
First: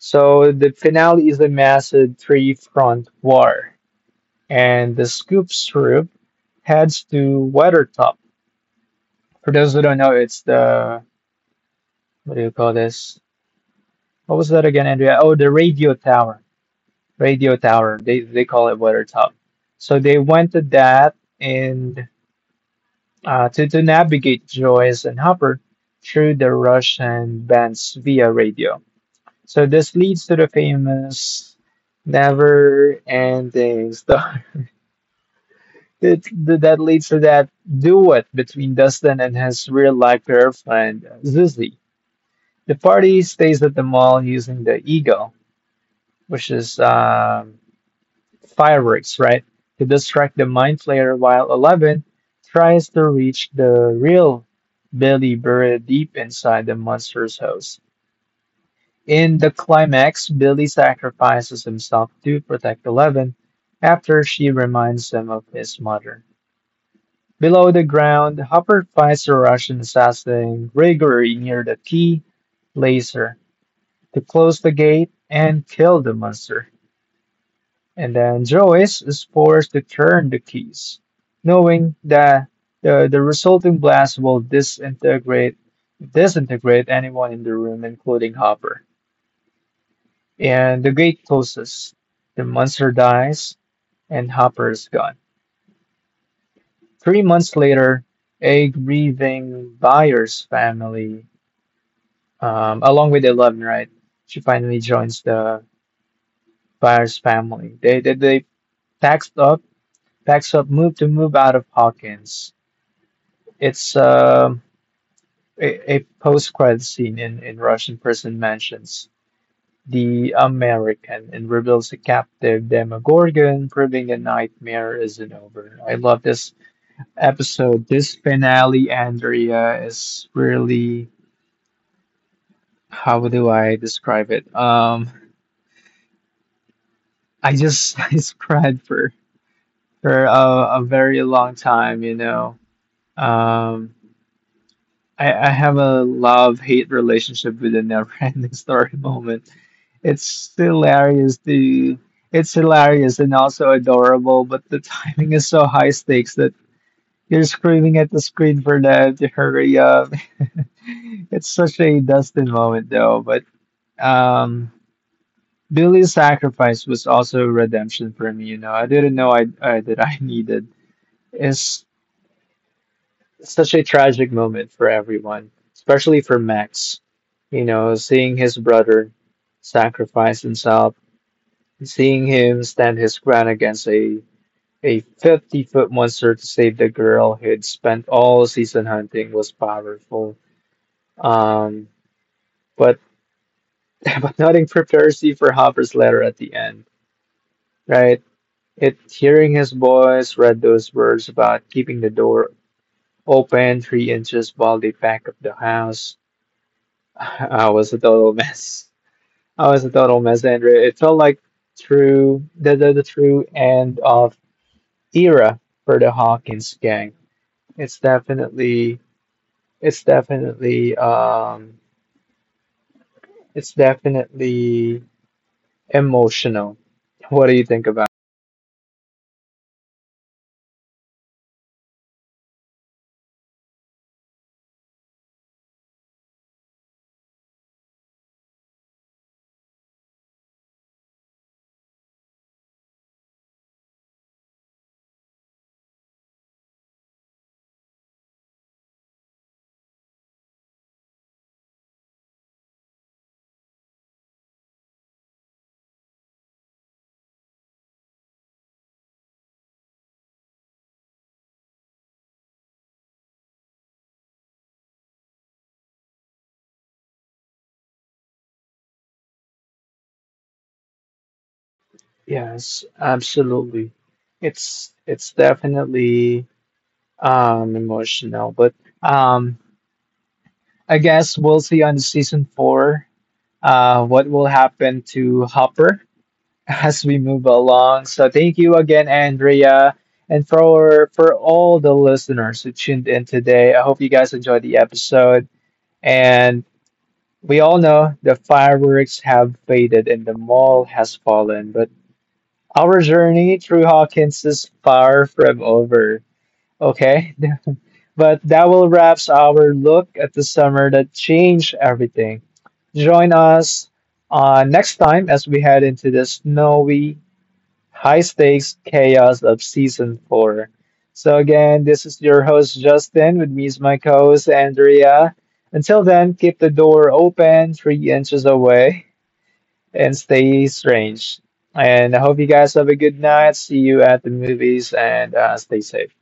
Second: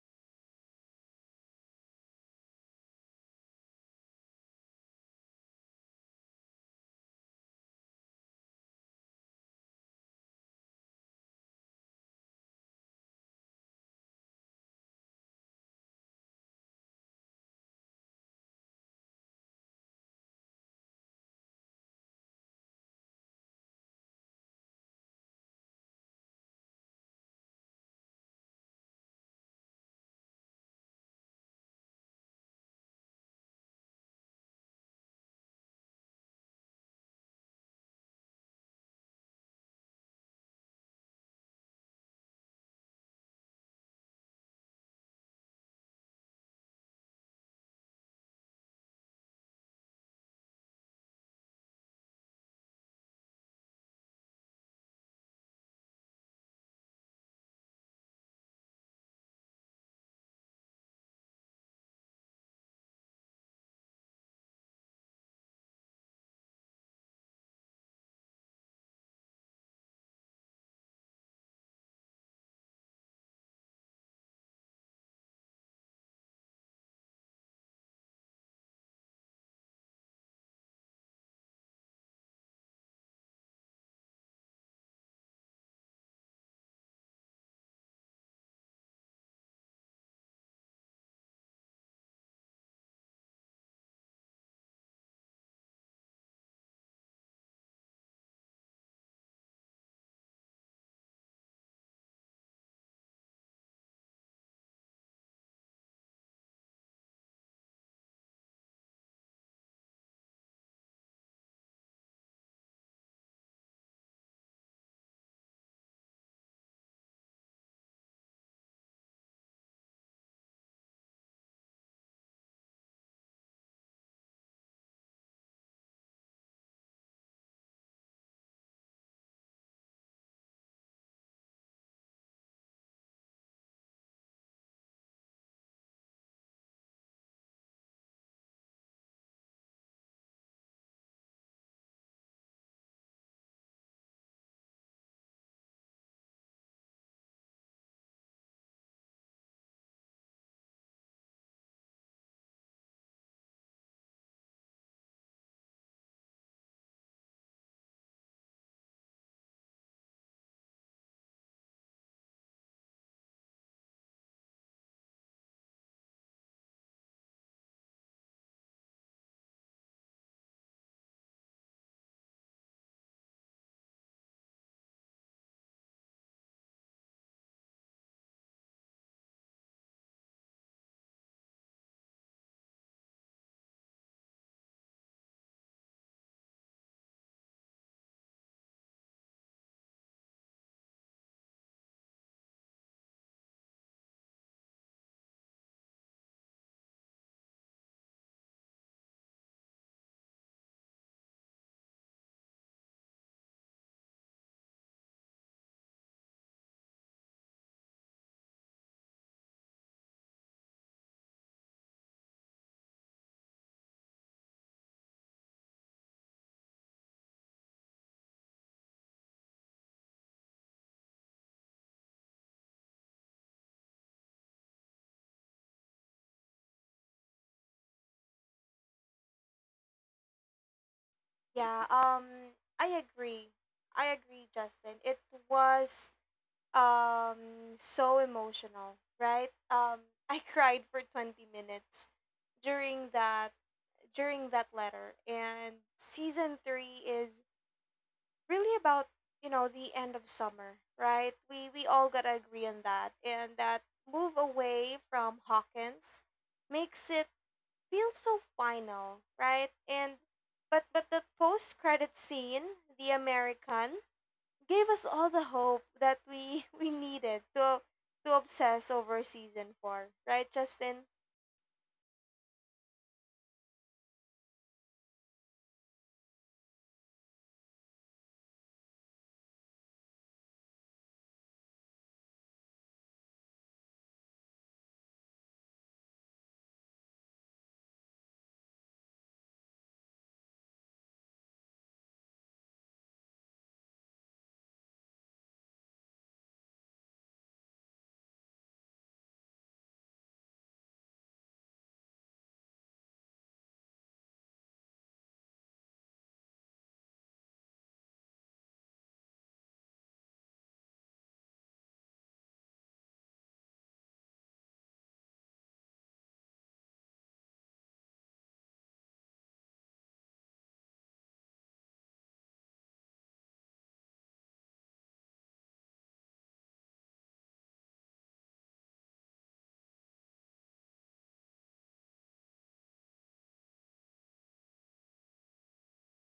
So the finale is a massive three-front war, and the Scoops troop heads to Weathertop. For those who don't know, it's the what do you call this? What was that again, Andrea? Oh, the radio tower. Radio tower. They call it Weathertop. So they went to that, and to navigate Joyce and Hopper through the Russian bands via radio. So this leads to the famous never ending story. It, that leads to that duet between Dustin and his real life girlfriend, Zuzi. The party stays at the mall using the Eagle, which is fireworks, right? To distract the Mind Flayer while Eleven tries to reach the real Billy buried deep inside the monster's house. In the climax, Billy sacrifices himself to protect Eleven after she reminds him of his mother. Below the ground, Hopper fights a Russian assassin Gregory near the key laser to close the gate and kill the monster. And then Zois is forced to turn the keys, knowing that the resulting blast will disintegrate anyone in the room, including Hopper. And the gate closes. The monster dies, and Hopper is gone. 3 months later, a grieving buyer's family, along with Eleven, right? She finally joins the buyer's family. They packs up, packs up, move out of Hawkins. It's a post-credit scene in Russian prison mansions the American and reveals a captive Demogorgon, proving the nightmare isn't over. I love this episode. This finale, Andrea, is really how do I describe it? I just I cried for a very long time, you know. Um, I have a love hate relationship with the never ending story moment. It's hilarious and also adorable, but the timing is so high stakes that you're screaming at the screen for them to hurry up. It's such a Dustin moment though, but um Billy's sacrifice was also redemption for me, you know. I didn't know I that I needed. His such a tragic moment for everyone, especially for Max. You know, seeing his brother sacrifice himself, seeing him stand his ground against a 50-foot monster to save the girl he'd spent all season hunting was powerful. Um, but, but nothing prepares you for Hopper's letter at the end, right? It Hearing his voice read those words about keeping the door open 3 inches while they pack up the house. I was a total mess. I was a total mess, Andrew. It felt like the true end of era for the Hawkins gang. It's definitely it's definitely um it's definitely emotional. What do you think about Yeah, I agree. I agree, Justin. It was, so emotional, right? I cried for 20 minutes during that letter. And season 3 is really about, you know, the end of summer, right? We all got to agree on that. And that move away from Hawkins makes it feel so final, right? And but the post credit scene, the American, gave us all the hope that we we needed to obsess over season four, right, Justin? it? Yes, absolutely. It's definitely emotional, but um I guess we'll see on season 4 what will happen to Hopper as we move along. So thank you again, Andrea, and for all the listeners who tuned in today. I hope you guys enjoyed the episode. And we all know the fireworks have faded and the mall has fallen, but our journey through Hawkins is far from over. Okay, but that will wraps our look at the summer that changed everything. Join us next time as we head into the snowy High Stakes Chaos of Season 4. So, again, this is your host, Justin. With me is my co host, Andrea. Until then, keep the door open 3 inches away and stay strange. And I hope you guys have a good night. See you at the movies and stay safe.